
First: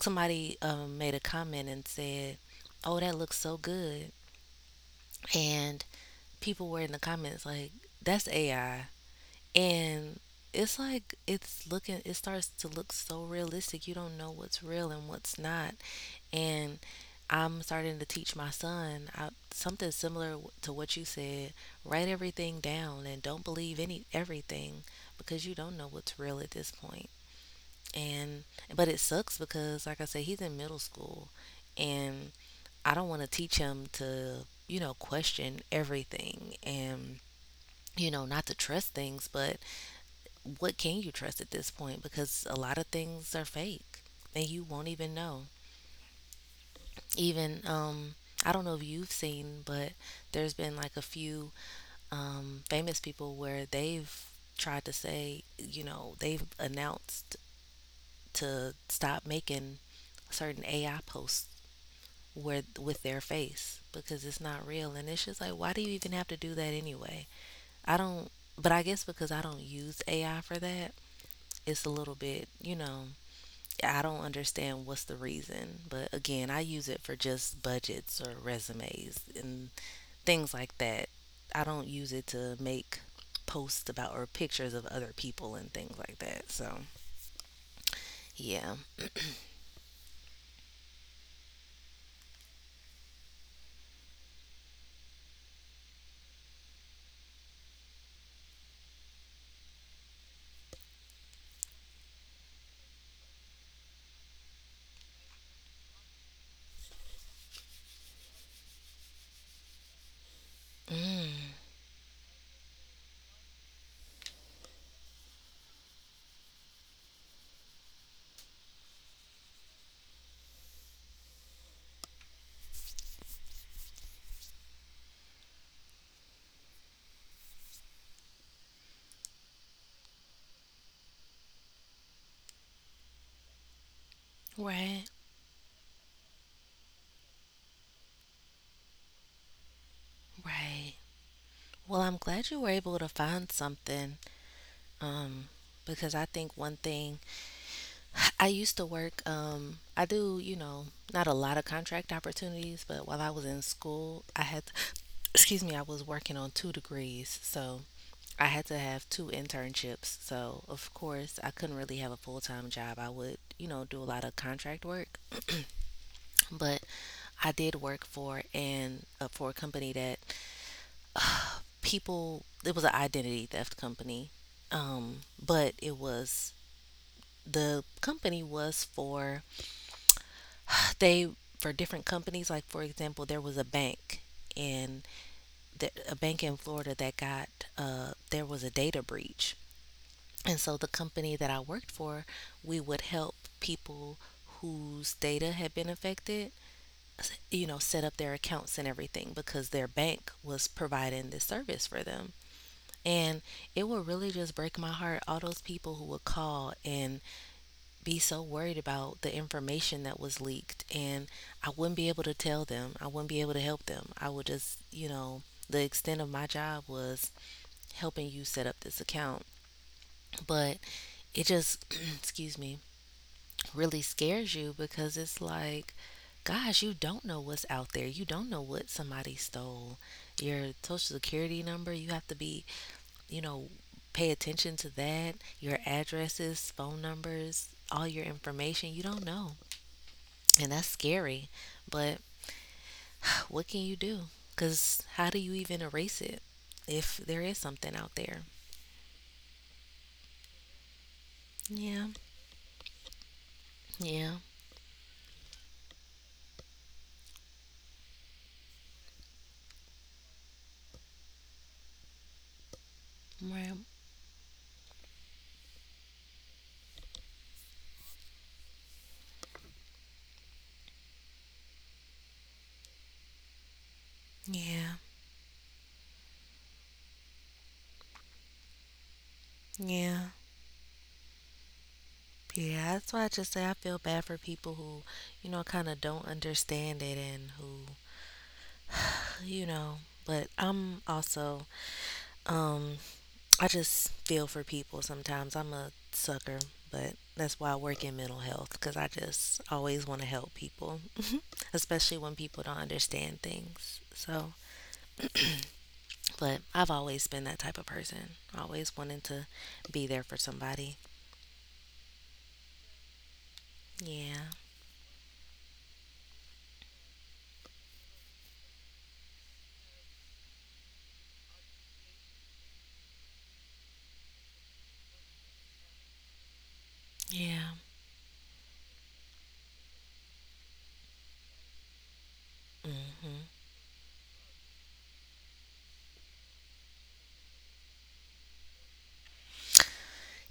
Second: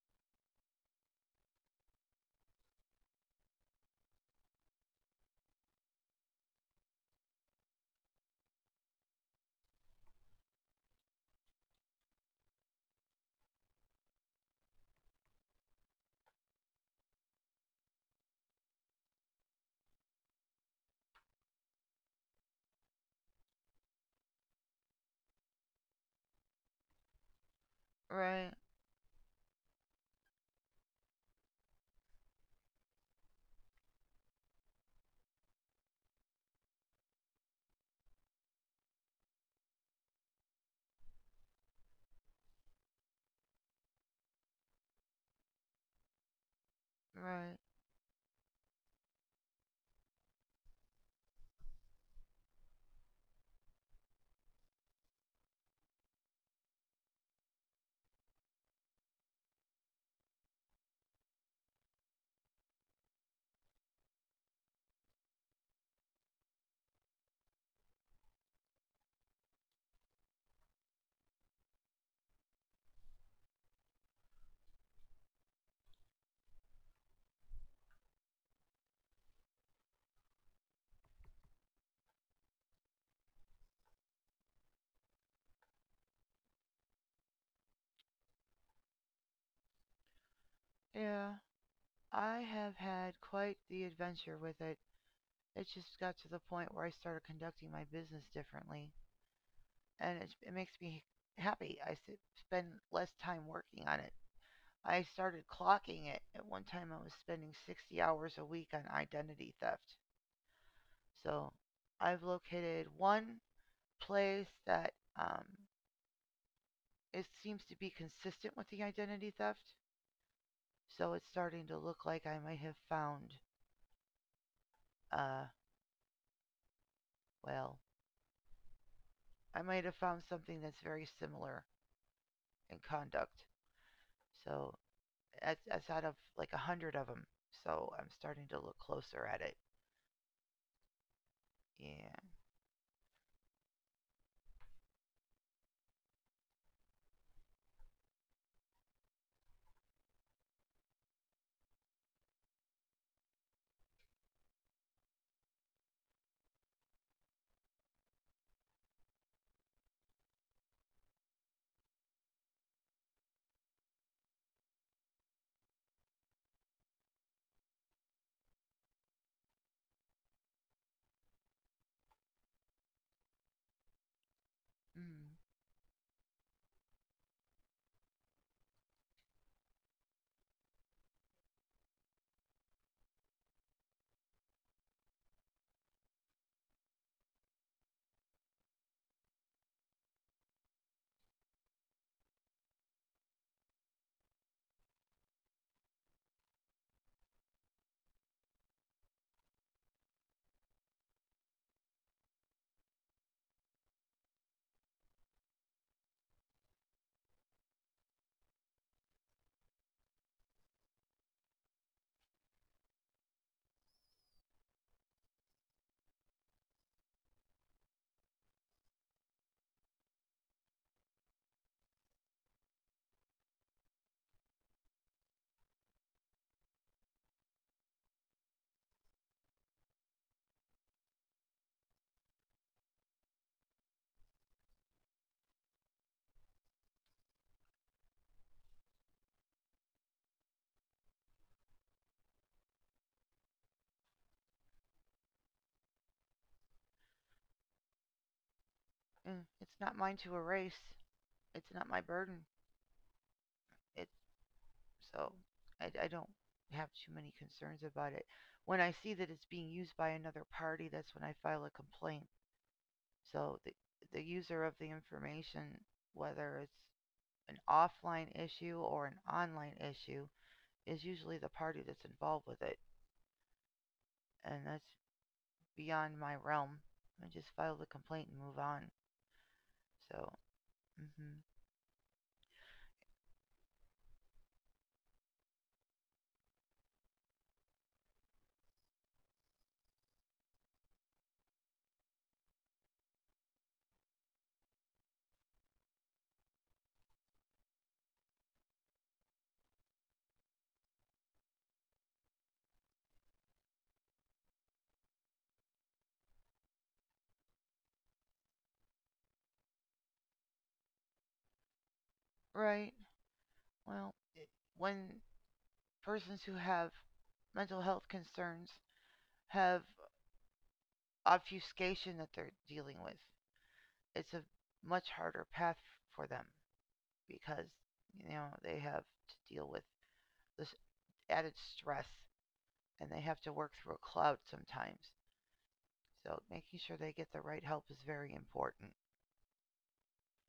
B: somebody made a comment and said, "Oh, that looks so good," and people were in the comments like, "That's AI," and it's like it's looking. It starts to look so realistic. You don't know what's real and what's not, and I'm starting to teach my son something similar to what you said. Write everything down and don't believe any everything because you don't know what's real at this point. And
A: Right,
B: but it sucks because like I said, he's in middle school, and I don't want to teach him to, you know, question everything and, you know, not to trust things. But what can you trust at this point? Because a lot of things are fake and you won't even know.
A: right.
B: Even I don't know if you've seen, but there's been like a few famous people where they've tried to say you know they've announced to stop making certain AI posts where with their face because it's not real. And it's just like, why do you even have to do that anyway? I don't. But I guess because I don't use AI for that, it's a little bit, you know, I don't understand what's the reason. But again, I use it for just budgets or resumes and things like that. I don't use it to make posts about or pictures of other people and things like that, so yeah.
A: Yeah, I have had quite the adventure with it. It just got to the point where I started conducting my business differently, and it makes me happy. I spend less time working on it. I started clocking it. At one time, I was spending 60 hours a week on identity theft. So I've located one place that um, it seems to be consistent with the identity theft. So it's starting to look like I might have found, uh, well, I might have found something that's very similar in conduct. So
B: Right.
A: that's out of like a hundred of them. So I'm starting to look closer at it.
B: Right. Well, I'm
A: Yeah.
B: glad you were able to find something. um, because I think one thing, I used to work. I do, you know, not a lot of contract opportunities, but while I was in school, I had, excuse me, I was working on two degrees, so I had to have two internships. So of course, I couldn't really have a full time job. I would, you know, do a lot of contract work, but I did work for and for a company that people. It was an identity theft company,
A: Mm.
B: but it was, the company was they for different companies. Like for example, there was a bank in the, a bank in Florida that got, there was a data breach, and so the company that I worked for, we would help people whose data had been affected, you know, set up their accounts and everything because their bank was providing this service for them. And it would really just break my heart, all those people who would call and be so worried about the information that was leaked. And I wouldn't be able to tell them. I wouldn't be able to help them. I would just, you know, the extent of my job was helping you set up this account. But it just, excuse me, really scares you because it's like, gosh, you don't know what's out there. You don't know what somebody stole. Your social security number, you have to be, you know, pay attention to that. Your addresses, phone numbers, all your information, you don't know. And that's scary. But what can you do? Because how do you even erase it if there is something out there?
A: Mm. It's not mine to erase. It's not my
B: Yeah.
A: burden. It's
B: Yeah.
A: so I don't have too many concerns about it. When I see that it's being used by another party, that's when I file a complaint. So
B: Right.
A: the user of the information, whether it's an offline issue or an online issue, is usually the party that's involved with it. And that's
B: Yeah.
A: beyond my realm. I just file the complaint and move on.
B: Yeah.
A: So, mhm.
B: Yeah. That's why I just say I feel bad for people who, you know, kind of don't understand it and who, you know, but I'm also, um, I just feel for people sometimes. I'm a sucker, but that's why I work in mental health because I just always want to help people, especially when people don't understand things. So, but I've always been that type of person, always wanting to be there for somebody.
A: Right. Well,
B: Yeah,
A: it, when persons who have mental health concerns have obfuscation that they're dealing with, it's a much harder path for them because,
B: yeah,
A: they have to deal with this added stress
B: mm
A: and they
B: hmm,
A: have to work through a cloud sometimes. So, making sure they get the right help is very important.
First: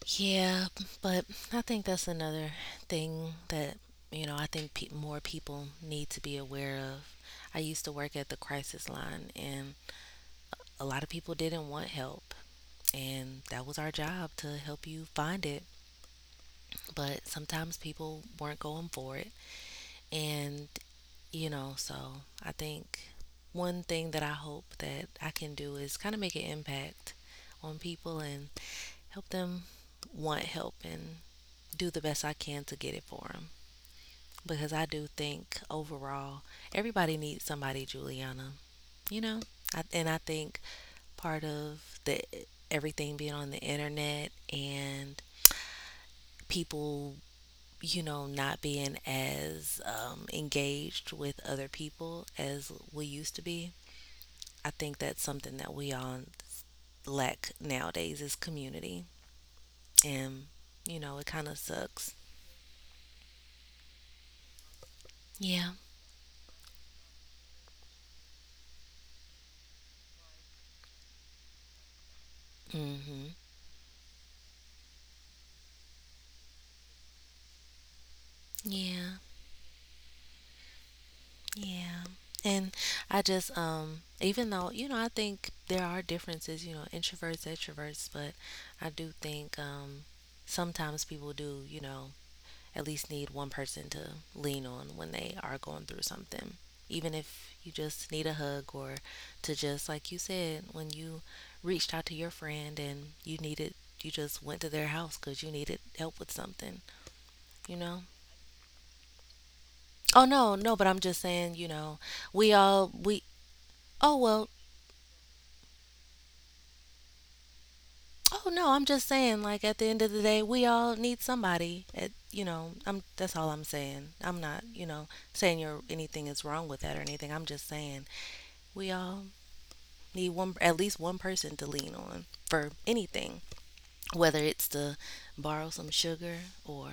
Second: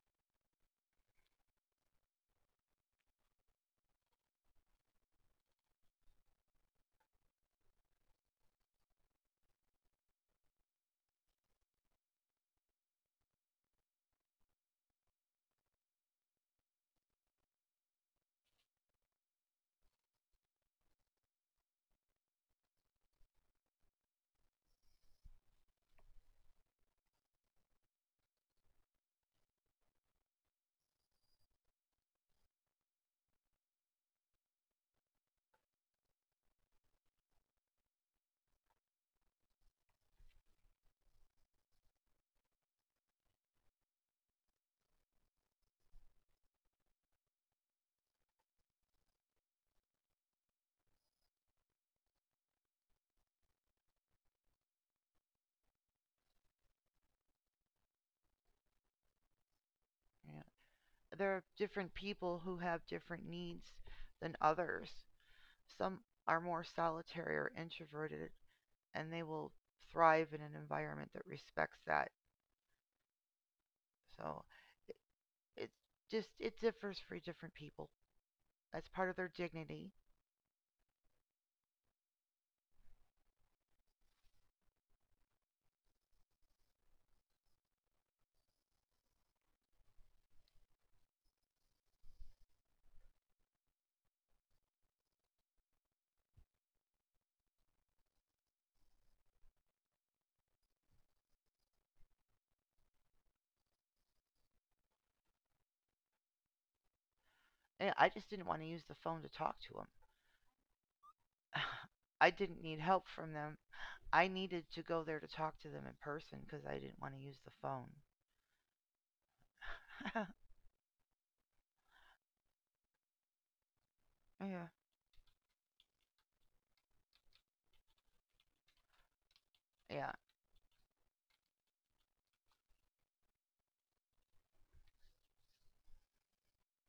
B: yeah. But I think that's another thing that, you know, I think more people need to be aware of. I used to work at the crisis line, and a lot of people didn't want help, and that was our job to help you find it. But sometimes people weren't going for it, and, you know, so I think one thing that I hope that I can do is kind of make an impact on people and help them want help and do the best I can to get it for them. Because I do think overall, everybody needs somebody, Juliana. You know, and I think part of the everything being on the internet and people, you know, not being as engaged with other people as we used to be, I think that's something that we all lack nowadays, is community.
A: Yeah.
B: And, you know, it
A: There are
B: kind of
A: different
B: sucks.
A: people who have different needs than others.
B: Yeah.
A: Some are more solitary or introverted, and they will thrive in an environment that respects that.
B: Mhm.
A: So it, it just it differs for different people. That's part of
B: Yeah.
A: their dignity.
B: Yeah. And I just even though, you know, I think there are differences, you know, introverts, extroverts, but I do think sometimes people do, you know, at least need one person to lean on when they are going through something. Even if you just need a hug or to just, like you said, when you reached out to your friend and you needed, you just went to their house because you needed help with something, you
A: And
B: know?
A: I just didn't want to use the phone to talk to them.
B: Oh, no, no, but I'm just saying, you know,
A: I
B: we
A: didn't need
B: all,
A: help
B: we,
A: from them.
B: oh,
A: I
B: well,
A: needed to go there to talk to them in person because I didn't want to use the phone.
B: oh, no, I'm just saying, like, at the end of the day, we all need somebody. You know, that's all I'm saying. I'm not,
A: Yeah,
B: you know, saying anything is wrong with that or anything. I'm just saying we all
A: yeah,
B: need, one, at least one person to lean on for anything, whether it's to borrow some sugar or,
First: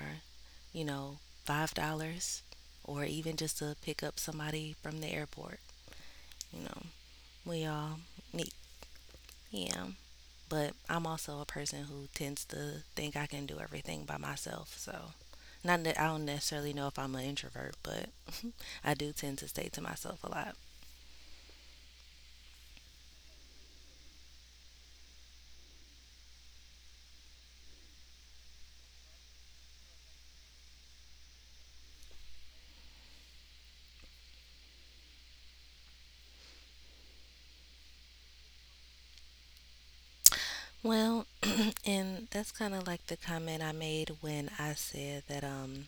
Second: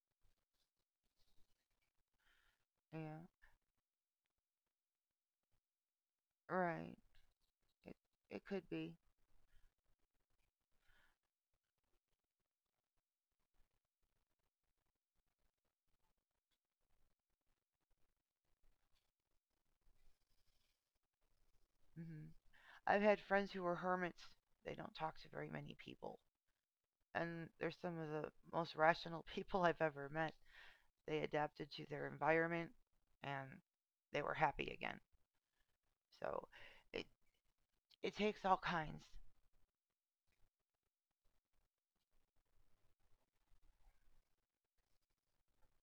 B: you know, $5 or even
A: yeah.
B: just to pick up somebody from the airport, you know.
A: Right.
B: We
A: It
B: all
A: it
B: need,
A: could be.
B: yeah. But I'm also a person who tends to think I can do everything by myself, so not that I don't necessarily know if I'm an introvert, but I do tend to stay to myself a lot.
A: Mm hmm. I've had friends who were hermits. They don't talk to very many people. And they're some of the most rational people I've ever met. They adapted to their environment and they were happy again. So it, it takes all kinds.
B: Well, and that's kind of like the comment I made when I said that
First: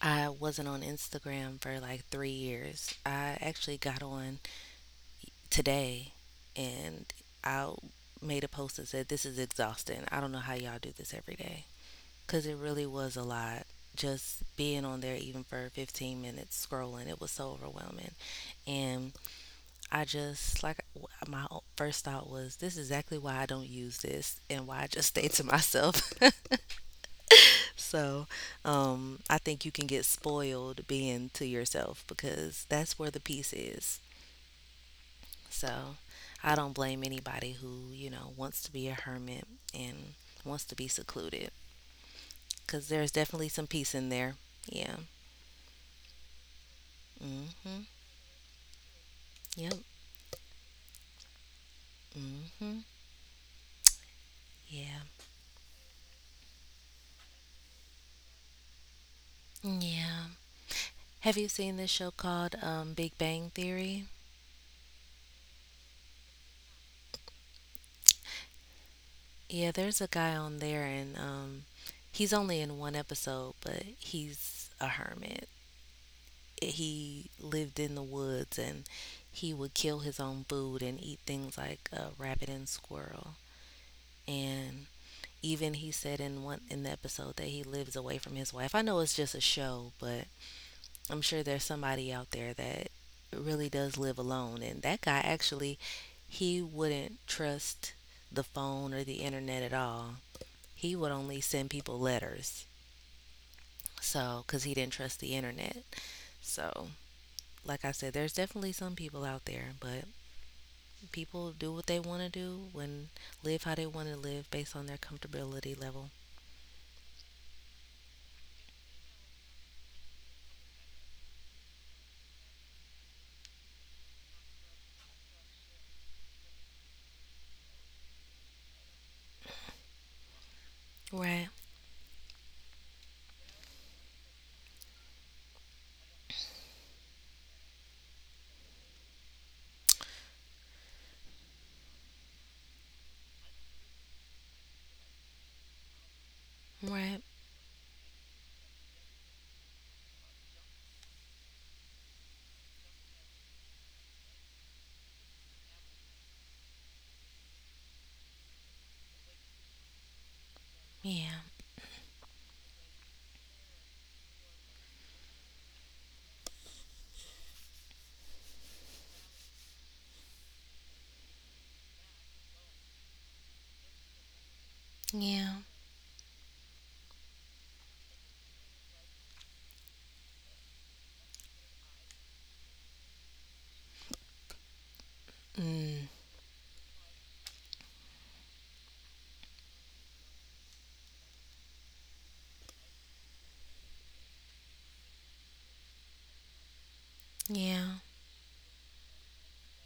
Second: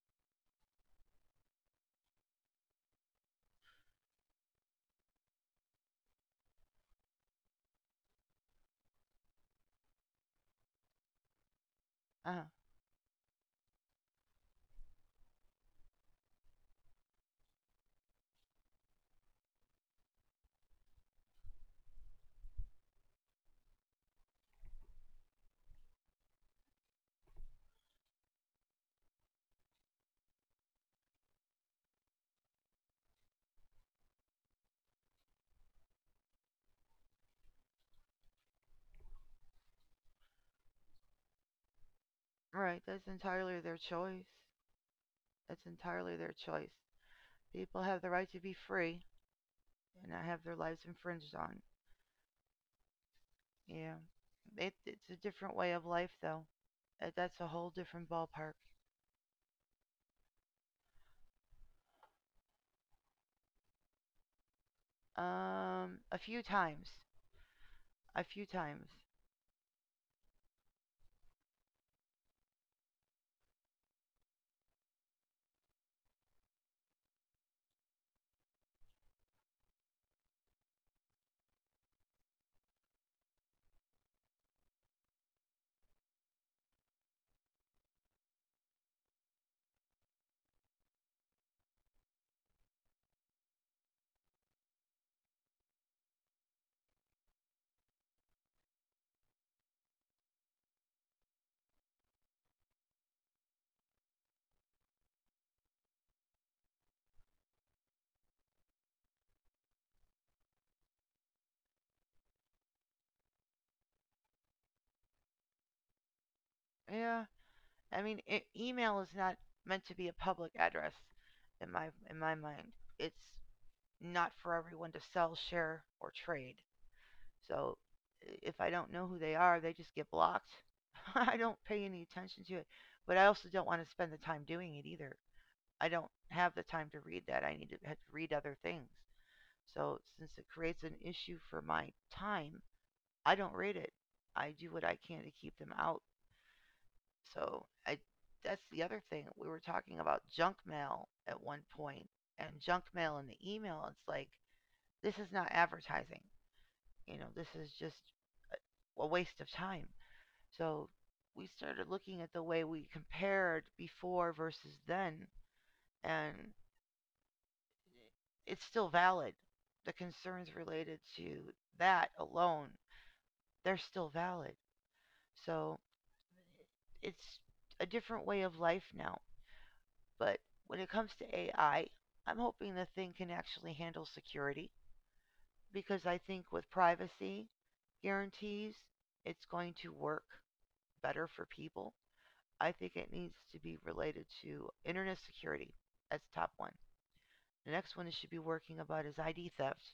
B: I wasn't on Instagram for like 3 years. I actually got on today, and I made a post that said, this is exhausting. I don't know how y'all do this every day,
A: Uh,
B: cuz it really was a lot just being on there even for 15 minutes scrolling. It was so overwhelming. And I just like, my first thought was, this is exactly why I don't use this and why I just stay to myself. So, I think you can get spoiled being to yourself because that's where the peace is. So I don't blame anybody who, you know, wants to be a hermit and wants to be secluded
A: right,
B: because
A: that's
B: there's definitely
A: entirely
B: some
A: their
B: peace in
A: choice.
B: there. Yeah.
A: That's entirely their choice. People
B: Mm-hmm.
A: have the right to be free
B: Yep.
A: and not have their lives infringed on.
B: Mm-hmm.
A: Yeah. It's
B: Yeah.
A: a different way of life, though. That's a whole different ballpark.
B: Yeah. Have you seen this show called, Big Bang Theory?
A: A few times. A few times.
B: Yeah, there's a guy on there, and he's only in one episode, but he's a hermit. He lived in the woods, and he would kill his own food and eat things like a, rabbit and squirrel. And even he said in one in the episode that he lives away from his wife. I know it's just a show, but I'm sure there's somebody out there that really does live alone. And that guy actually, he wouldn't trust the phone or the internet at all. He would only send people letters. So, because he didn't trust the internet. So, like I said, there's definitely some people out there, but people do what they want to do and live how they want to live based on their comfortability level.
A: Yeah, I mean, e email is not meant to be a public address in my mind. It's not for everyone to sell, share, or trade. So if I don't know who they are, they just get blocked. I
B: Right.
A: don't pay any attention to it, but I also don't want to spend the time doing it either. I don't have the time to read that. I need to have to read other things. So since it creates an issue for my time, I don't read it. I do what I can to keep them out.
B: Right.
A: So I, that's the other thing, we were talking about junk mail at one point and junk mail in the email, it's like this is not advertising. You know, this is just a waste of time. So
B: Yeah.
A: we started looking at the way we compared before versus then and it's still valid. The concerns related to that alone, they're still valid.
B: Yeah.
A: So it's a different way of life now. But when it comes to AI, I'm hoping the thing can actually handle security because
B: Mm.
A: I think with privacy guarantees, it's going to work better for people. I think it needs to be related to internet security. That's top one. The next
B: Yeah.
A: one it should be working about is ID theft.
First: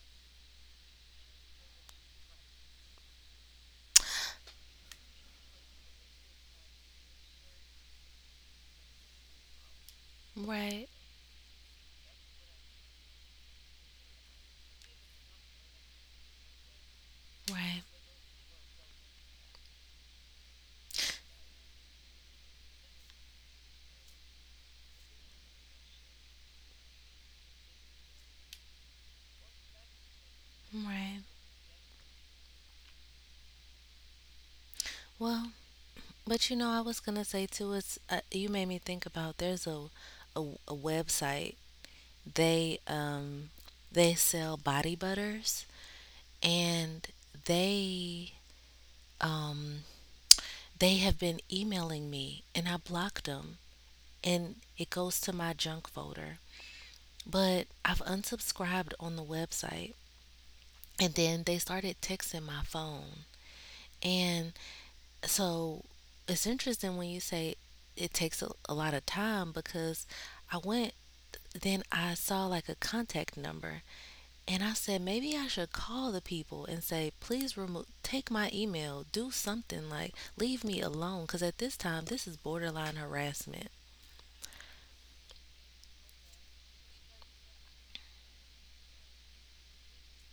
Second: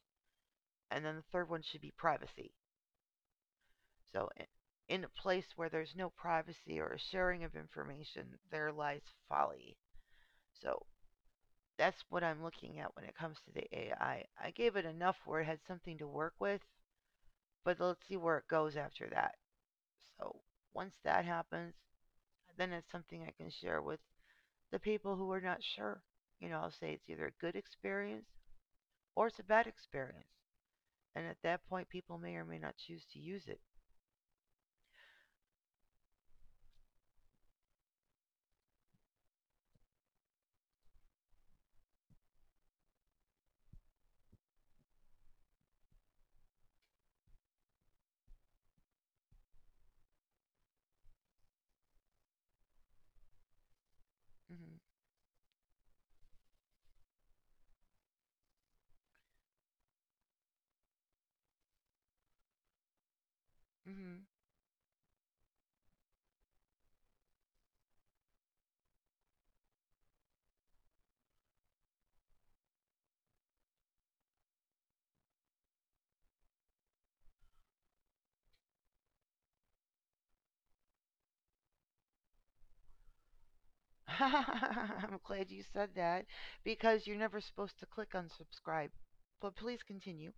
A: And then the third one should be privacy. So, in a place where there's no privacy or sharing of information, there lies folly. So,
B: Right.
A: that's what I'm looking at when it comes to the AI. I gave it enough where it had something to work with, but
B: Right.
A: let's see where it goes after that. So once that happens, then it's something I can share with the people who are not sure. You know, I'll say it's either a good experience or it's a bad experience. And
B: Right.
A: at that point, people may or may not choose to use it.
B: Well, but you know, I was gonna say too. It's you made me think about. There's a, a website. They um they sell body butters, and they um they have been emailing me, and I blocked them, and
A: Hmm.
B: it goes to my junk folder. But I've unsubscribed on the website, and then they started texting my phone.
A: Hmm.
B: And so it's interesting when you say it takes a lot of time because I went, then I saw like a contact number and I said, maybe I should call the people and say, please remove, take my email, do something like leave me alone. Because at this time, this is borderline harassment.
A: I'm glad you said that because you're never supposed to click unsubscribe. But please continue.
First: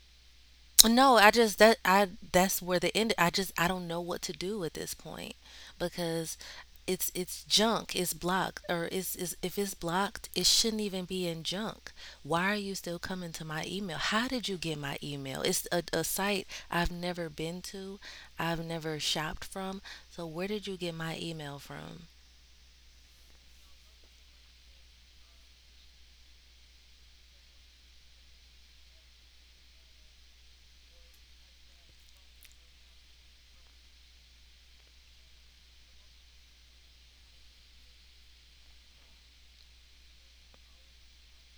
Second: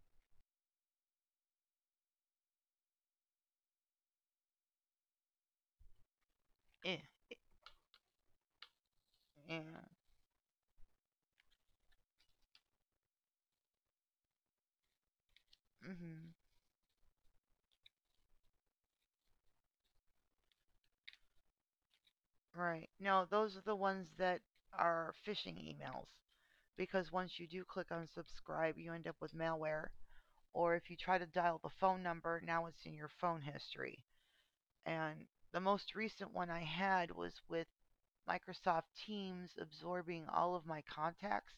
B: No, I just that I That's where the end. I don't know what to do at this point because
A: Eh,
B: it's junk. It's blocked. Or it's If it's
A: yeah.
B: blocked, it shouldn't even be in junk. Why are you still coming to my email? How did you get my email? It's a
A: Hmm.
B: site I've never been to, I've never shopped from. So where did you get my email from?
A: Right. No, those are the ones that are phishing emails because once you do click on subscribe, you end up with malware. Or if you try to dial the phone number, now it's in your phone history. And the most recent one I had was with Microsoft Teams absorbing all of my contacts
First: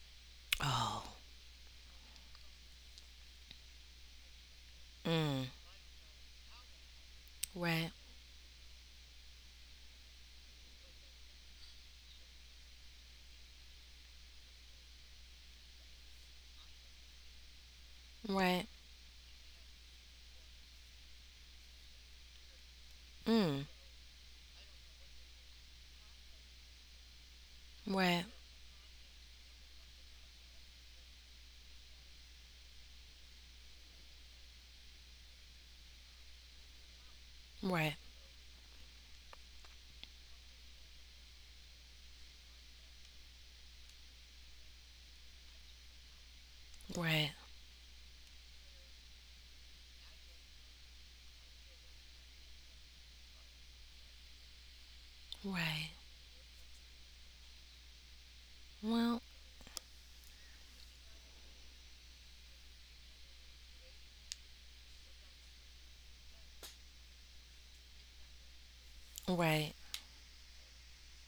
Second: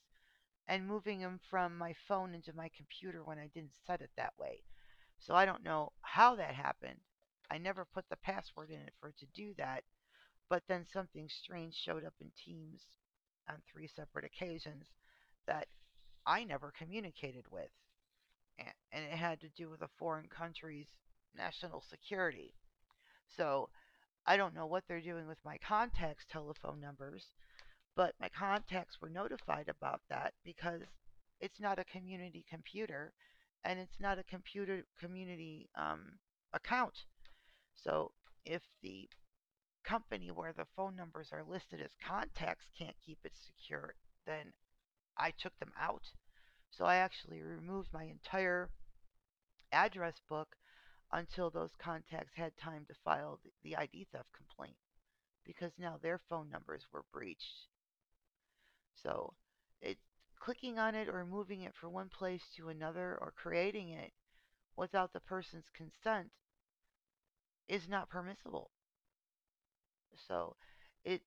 A: and
B: Oh,
A: moving them from my phone into my computer when I didn't set it that way. So I
B: mm,
A: don't know how that happened. I never
B: right,
A: put the password in it for it to do that, but then something strange showed up in teams on three separate occasions that I never communicated with.
B: right,
A: And it had to do with a foreign country's national security.
B: mm,
A: So I don't know what they're doing with my contacts' telephone numbers, but
B: right,
A: my contacts were notified about that because it's not a community computer and it's not a computer community account.
B: right,
A: So if the company where the phone numbers are listed as contacts can't keep it secure, then I took them out. So I
B: right,
A: actually removed my entire address book until those contacts had time to file the ID theft complaint because
B: right.
A: now their phone numbers were breached.
B: Well,
A: So it, clicking on it or moving it from one place to another or creating it without the person's consent is not permissible.
B: right.
A: So it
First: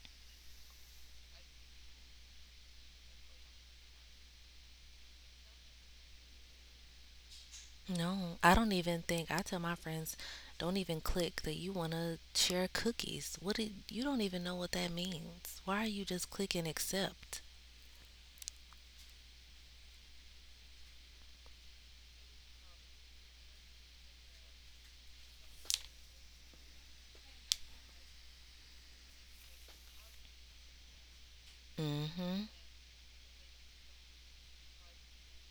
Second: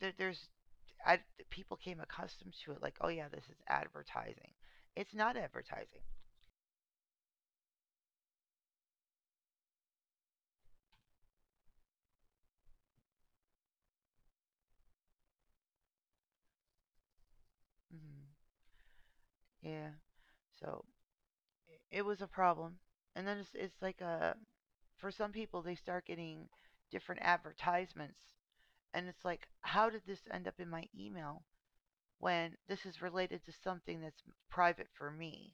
A: there, there's I, people came accustomed to it like oh yeah this is advertising, it's not advertising.
B: No, I don't even think. I tell my friends, don't even click that you want to share cookies. What did you don't even know what that means. Why are you just clicking accept?
A: Hmm. Yeah. So it was a problem and then it's like a, for some people they start getting different advertisements and it's like how did this end up in my email
B: Mm-hmm.
A: when this is related to something that's private for me.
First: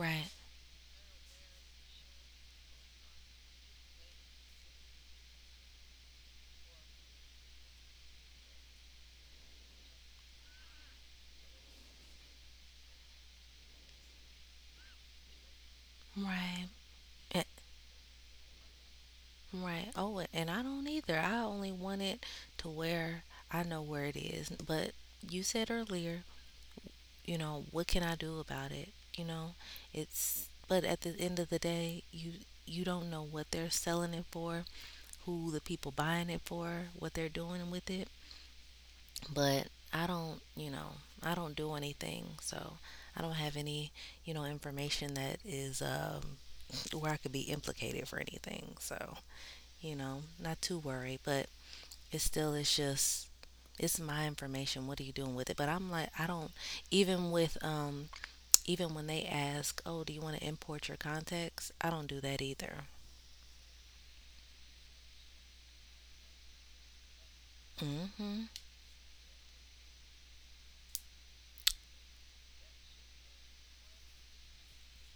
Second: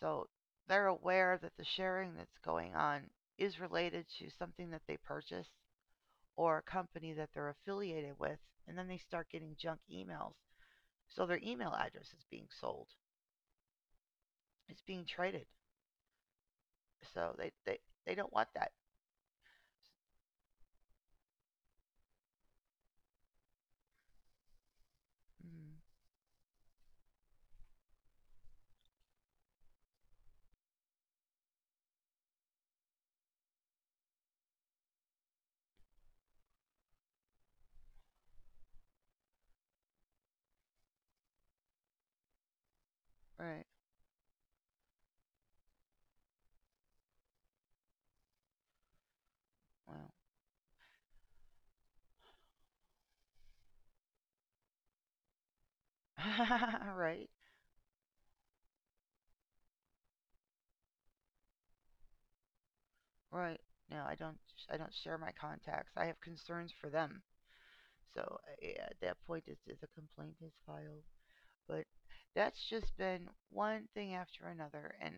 A: So they're aware that the sharing that's going on is related to something that they purchased or a company that they're affiliated with, and then they start getting junk emails. So their email address is being sold. It's being traded.
B: Right.
A: So
B: Eh,
A: they don't want that.
B: right. Oh, and I don't either. I only want it to where I know where it is. But you said
A: Mm,
B: earlier, you know, what can I do about it? You know, it's. But at the end of the day, you don't know what they're selling it for, who the people buying it for, what they're doing with it. But I don't, I don't do anything, so I don't have
A: right.
B: any, information that is where I could be implicated for anything. So, not too worried, but it still is just it's my information. What are you doing with it? But I'm like, I don't.
A: Well. Right.
B: Even with even when they ask, oh, do you want to import your contacts, I don't do that either.
A: Right. No, I don't. I don't share my contacts. I have concerns for them. So
B: Hmm.
A: at that point, it's a complaint is filed. But that's just been one thing after another. And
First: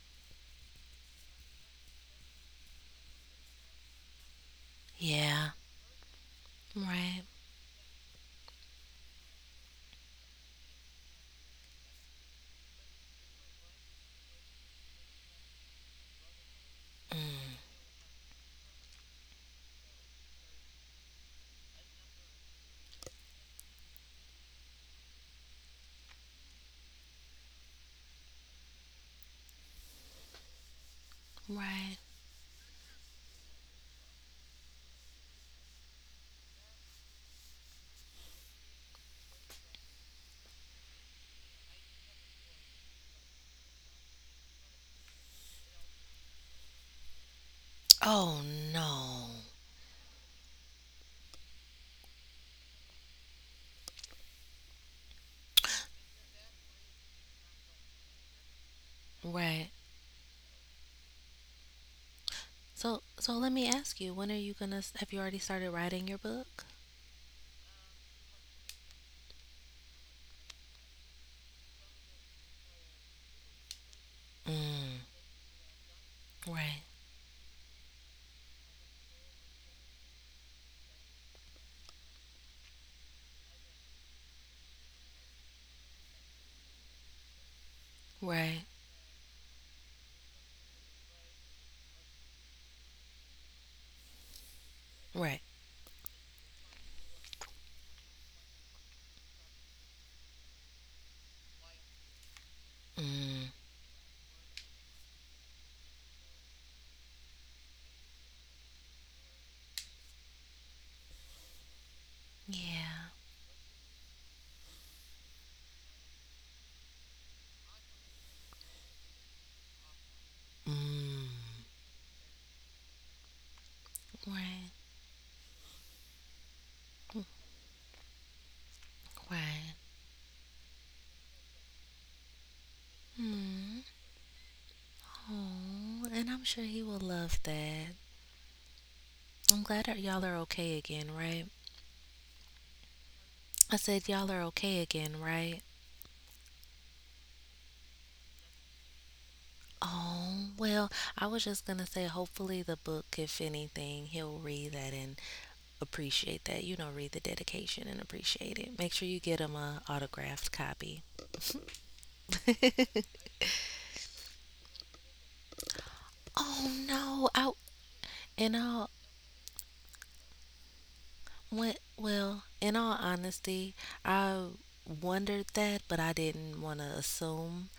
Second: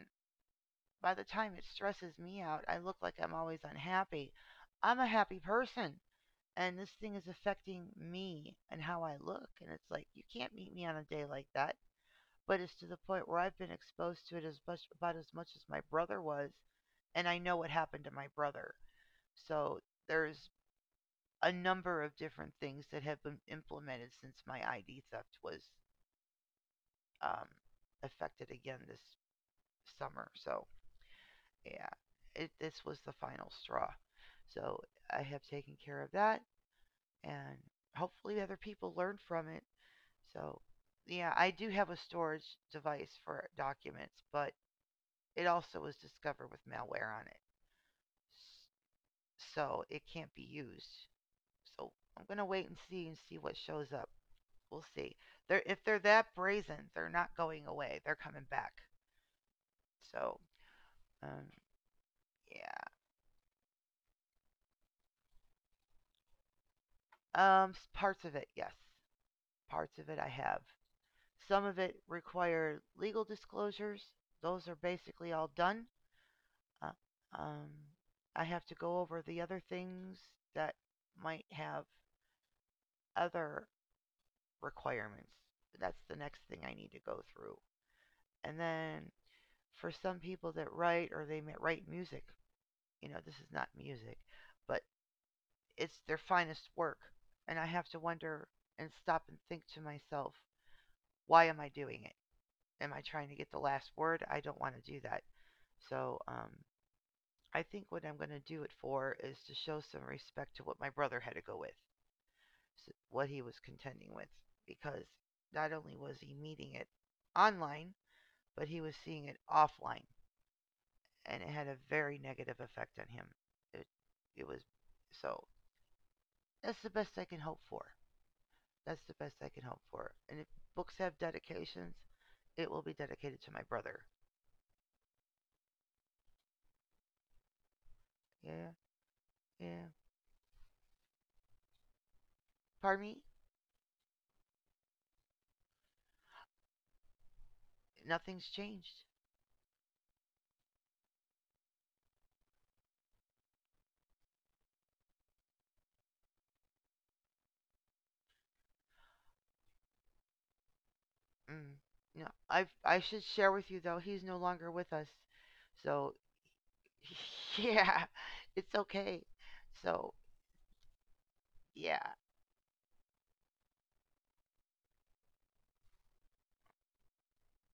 A: by the time it stresses me out, I look like I'm always unhappy. I'm a happy
B: Yeah.
A: person. And this thing
B: Right.
A: is affecting me and how I look. And it's like, you can't meet me on a day like that. But it's to the point where I've been exposed to it as much about as much as my brother was, and I know what happened to my brother. So there's a number of different things that have been implemented since my ID theft was um, affected again this summer. So
B: Right.
A: yeah, this was the final straw. So I have taken care of that, and hopefully other people learn from it. So, yeah, I do have a storage device for documents, but it also was discovered with malware on it.
B: Oh no.
A: So, it can't be used. So, I'm going to wait and see what shows up. We'll see. If they're that brazen, they're not going away. They're coming back.
B: Right.
A: So, um, yeah.
B: So, let me ask you, when are you gonna s- have you already started writing your book?
A: Parts of it, yes. Parts of it I have. Some of it require legal disclosures. Those are
B: Mm.
A: basically all done.
B: Right.
A: Uh, um, I have to go over the other things that might have other requirements. That's the next thing I need to go through.
B: Right.
A: And then for some people that write or they write music, you know, this is not music, but
B: Right.
A: it's their finest work. And I have to wonder and stop and think to myself, why am I doing it? Am I trying to
B: Mm.
A: get the last word? I don't want to do that. So I think what I'm going to do it for is to show some respect to what my brother had to go with,
B: Yeah.
A: what he was contending with, because not only was he meeting it online, but he was seeing it offline,
B: Mm.
A: and it had a very negative effect on him. It, it was
B: Right.
A: so that's the best I can hope for. That's the best I can
B: Right.
A: hope for. And if books have dedications, it will be dedicated to my
B: Hmm.
A: brother.
B: Oh, and I'm sure he will love that.
A: Yeah,
B: I'm glad
A: yeah.
B: that y'all are okay again, right?
A: Pardon me?
B: I said y'all are okay again, right?
A: Nothing's changed.
B: Oh, well, I was just gonna say, hopefully, the book, if anything, he'll read that and appreciate that. You know, read the dedication and appreciate it. Make sure you get him a autographed copy.
A: Mm. No, I should share with you though he's no longer with us, so
B: Oh no, I
A: yeah,
B: and
A: it's
B: all.
A: okay. So
B: Well,
A: yeah,
B: well, in all honesty, I wondered that, but I didn't want to assume,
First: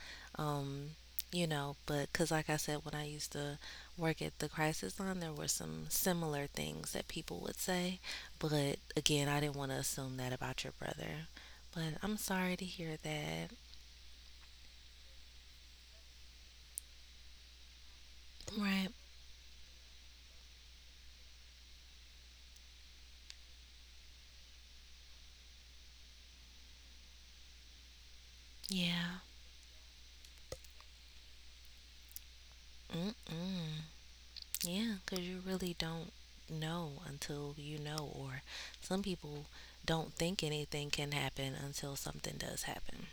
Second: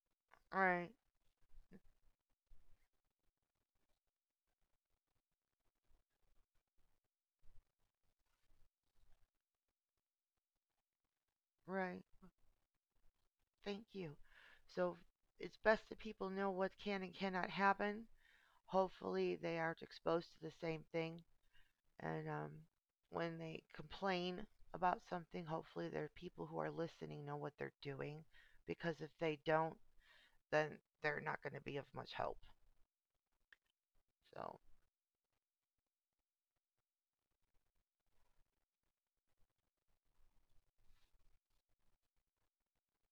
A: right,
B: um, you know, but because, like I said, when I used to work at the crisis line, there were some similar things that people would say, but again, I didn't want to assume that about your brother. But
A: right.
B: I'm sorry to hear that.
A: Thank you. So it's best that people know what can and cannot happen.
B: Right.
A: Hopefully they aren't exposed to the same thing, and when they complain about something, hopefully there are people who are listening know what they're doing, because if
B: Yeah.
A: they don't, then they're not going to be of much help.
B: Mm-mm.
A: So
B: Yeah, because you really don't know until you know, or some people don't think anything can happen until something does happen.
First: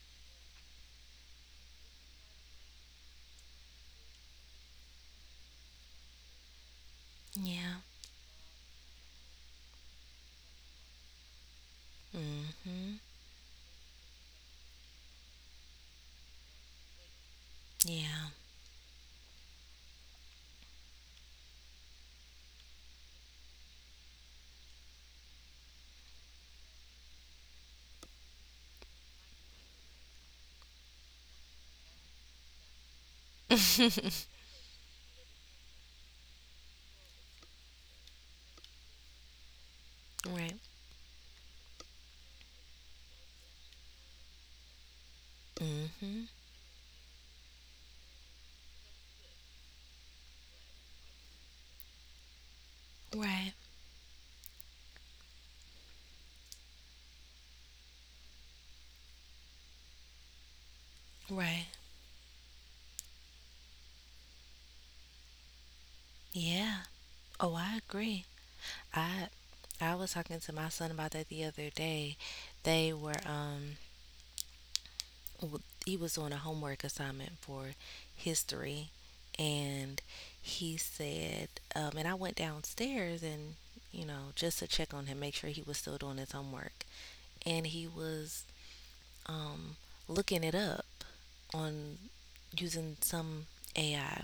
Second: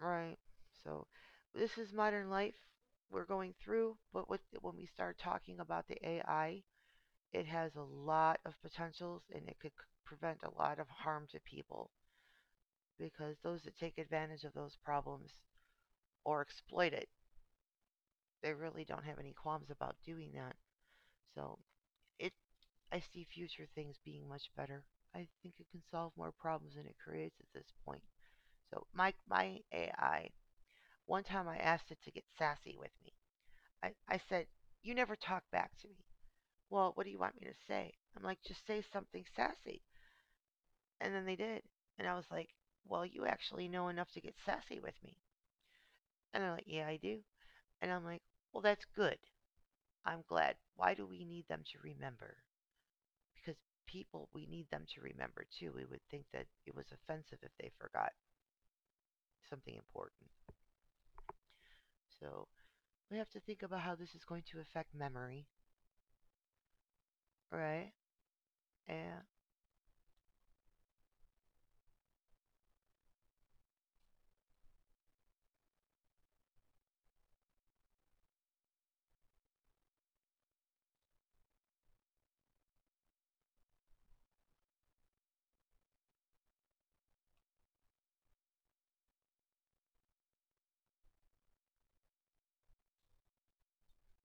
A: right. So this is modern life. We're going through, but with, when we start talking about the AI, it has
B: Yeah.
A: a lot of potentials and it could prevent a lot of harm to people
B: Mm-hmm.
A: because those that take advantage of those problems or exploit it,
B: Yeah.
A: they really don't have any qualms about doing that. So it, I see future things being much better. I think it can solve more problems than it creates at this point. So my AI, one time I asked it to get sassy with me. I said, you never talk back to me. Well, what do you want me to say? I'm like, just say something sassy.
B: Right.
A: And then they did. And I was like, well, you actually know enough to get sassy with me.
B: Mm-hmm.
A: And they're like, yeah, I do. And I'm like, well, that's good. I'm glad. Why do we need them to remember? Because
B: Right.
A: people, we need them to remember too. We would think that it was offensive if they forgot something important.
B: Right.
A: So we have to think about how this is going to affect memory,
B: Yeah. Oh, I
A: right?
B: agree.
A: Yeah.
B: I I was talking to my son about that the other day. They were um he was doing a homework assignment for history, and he said and I went downstairs and, you know, just to check on him, make sure he was still doing his homework. And he was, um, looking it up on using some AI.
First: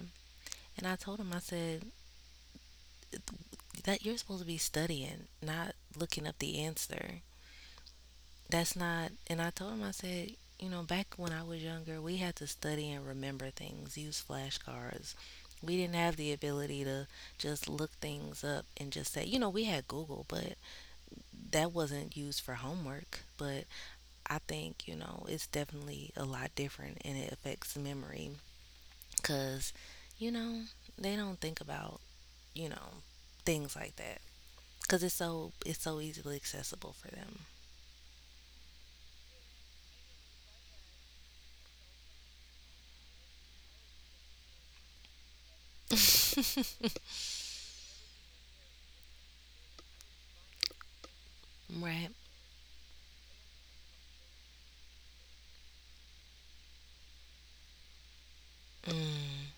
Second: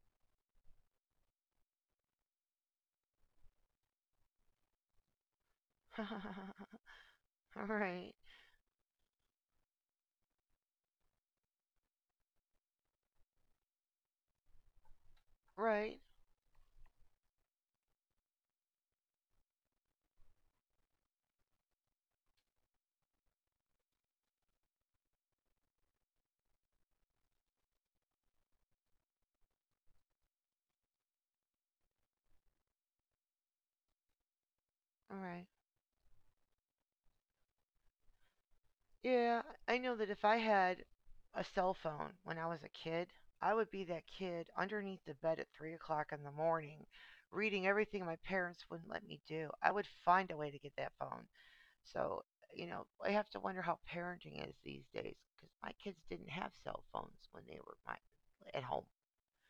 B: And I told him, I said, that you're supposed to be studying, not looking up the answer.
A: Right.
B: That's not, and I told him, I said, you know, back when I was younger, we had to study and remember things, use flashcards. We didn't
A: Right.
B: have the ability to just look things up and just say, you know, we had Google, but that wasn't used for homework. But I think, you know, it's definitely a lot different and it affects memory because, you know, they don't think about, you know, things like that because it's
A: All right.
B: so easily accessible for them.
A: Yeah, I know that if I had a cell phone when I was a kid, I would be that kid underneath the bed at 3 o'clock in the morning, reading everything my parents wouldn't let me do. I would find a way to get that phone.
B: Right.
A: So, you know, I have to wonder how parenting is these days because my kids didn't have cell phones when they were my at home.
B: Mm,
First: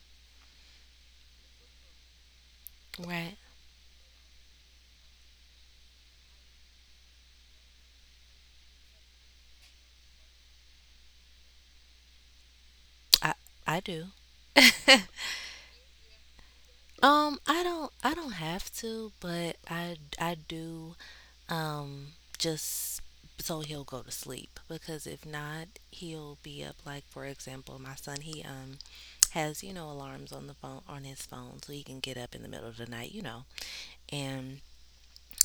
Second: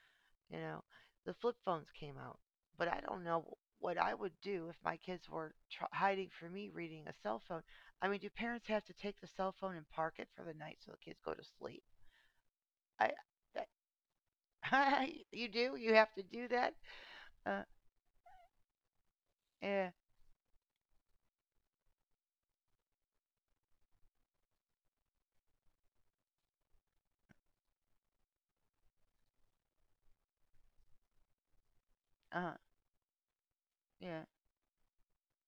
A: You know, the flip phones came out, but I don't
B: right.
A: know what I would do if my kids were hiding from me reading a cell phone. I mean, do parents have to take the cell phone and park it for the night so the kids go to sleep? I,
B: I I do.
A: you do. You have to do that. Uh,
B: I don't have to, but
A: yeah.
B: I do, um just so he'll go to sleep, because if not, he'll be up. Like for example, my son, he has, you know, alarms on the phone on his phone so he can get up in the
A: Uh,
B: middle of the night, you know.
A: yeah.
B: And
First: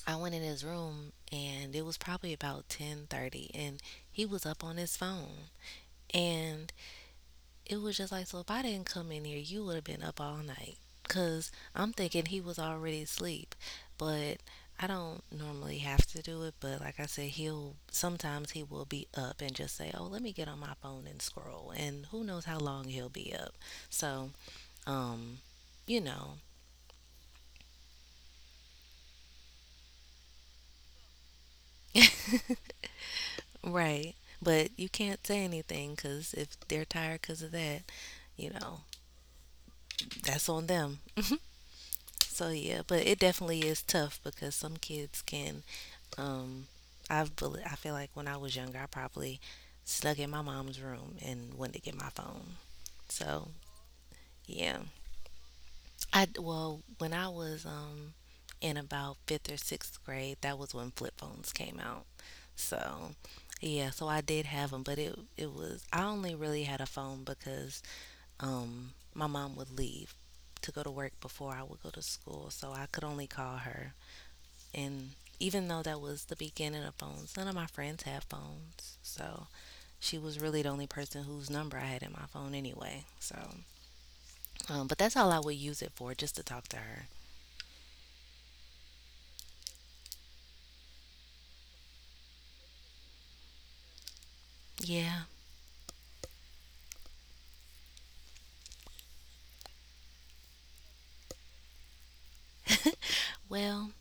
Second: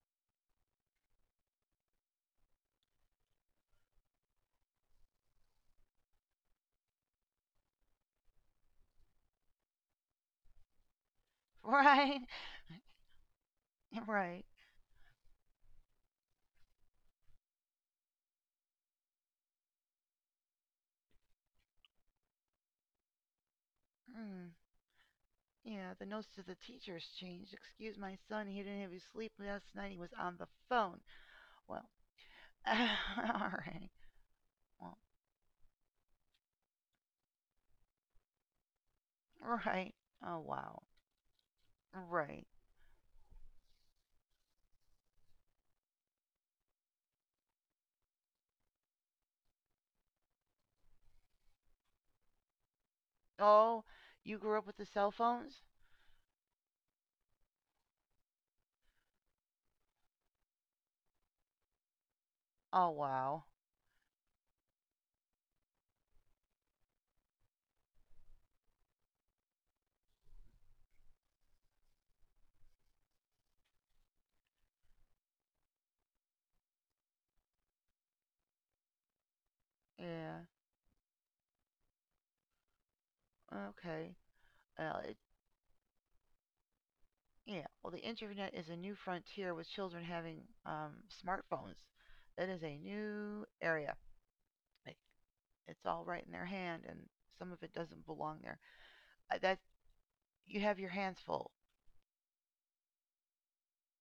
B: I went in his room and it was probably about 10:30 and he was up on his phone. And it was just like, so if I didn't come in here, you would have been up all night. Because I'm
A: Right.
B: thinking he was already asleep. But
A: Right.
B: I don't normally have to do it. But like I said, he'll sometimes he will be up and just say, oh, let me get on my phone and scroll. And who knows how long he'll be up. So,
A: Hmm.
B: um,
A: Yeah,
B: you
A: the notes
B: know,
A: to the teachers changed. Excuse my son, he didn't have his sleep last night. He was on the phone. Well, all right.
B: right. But you
A: Well,
B: can't say anything because if they're tired because of that, you know,
A: right. Oh,
B: that's on
A: wow.
B: them.
A: Right.
B: So, yeah, but it definitely is tough because some kids can. Um, I feel like when I was younger, I probably snuck in my mom's room and went to get my phone. So
A: Oh, you grew up with
B: yeah,
A: the cell phones?
B: I, well, when I was in about 5th or 6th grade, that was when flip phones came out.
A: Oh,
B: So
A: wow.
B: yeah, so I did have them, but it was I only really had a phone because my mom would leave to go to work before I would go to school, so I could only call her. And even though that was the beginning of phones, none of my friends have phones. So she
A: Yeah.
B: was really the only person whose number I had in my phone anyway. So,
A: Okay.
B: but
A: Well,
B: that's
A: it,
B: all I would use it for, just to talk to her.
A: yeah. Well, the internet is a new frontier with children having um, smartphones. That is a new area. Like,
B: Yeah.
A: it's all right in their hand, and some of it doesn't belong there. That you have your hands full,
B: Well,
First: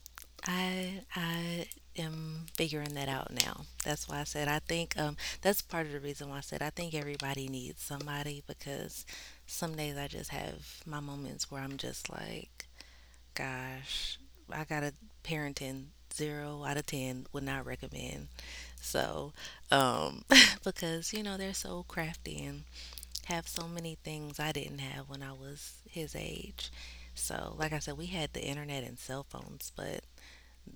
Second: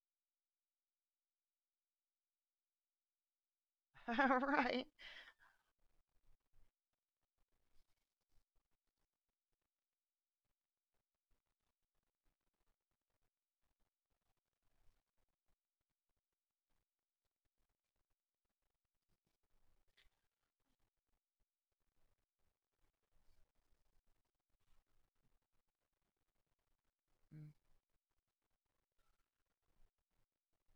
B: I am figuring that out now. That's why I said I
A: right?
B: think, that's part of the reason why I said I think everybody needs somebody because some days I just have my moments where I'm just like, gosh, I got a parenting 0 out of 10. Would not recommend. So, um, because you know they're so crafty and have so many things I didn't have when I was his age.
A: Mm,
B: So, like I said, we had the internet and cell phones, but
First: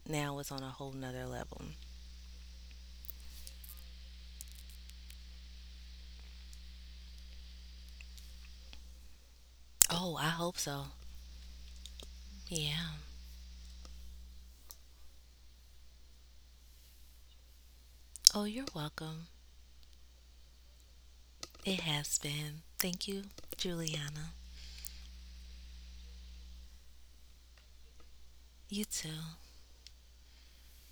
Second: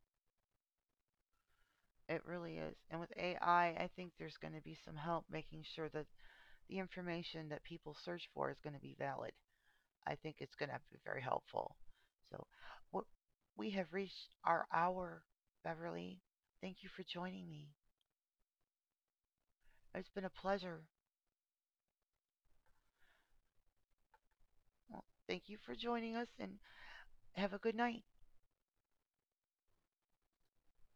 B: now it's on a whole nother level.
A: it really is. And with AI, I think there's going to be some help making sure that the information that people search for is going to be valid. I
B: Oh, I
A: think it's
B: hope
A: going to
B: so.
A: be very helpful. So,
B: Yeah.
A: what, we have reached our hour, Beverly. Thank you for joining me.
B: Oh, you're welcome.
A: It's been a pleasure.
B: It has been. Thank you, Juliana.
A: Well, thank you for joining us and have a good night.
B: You too.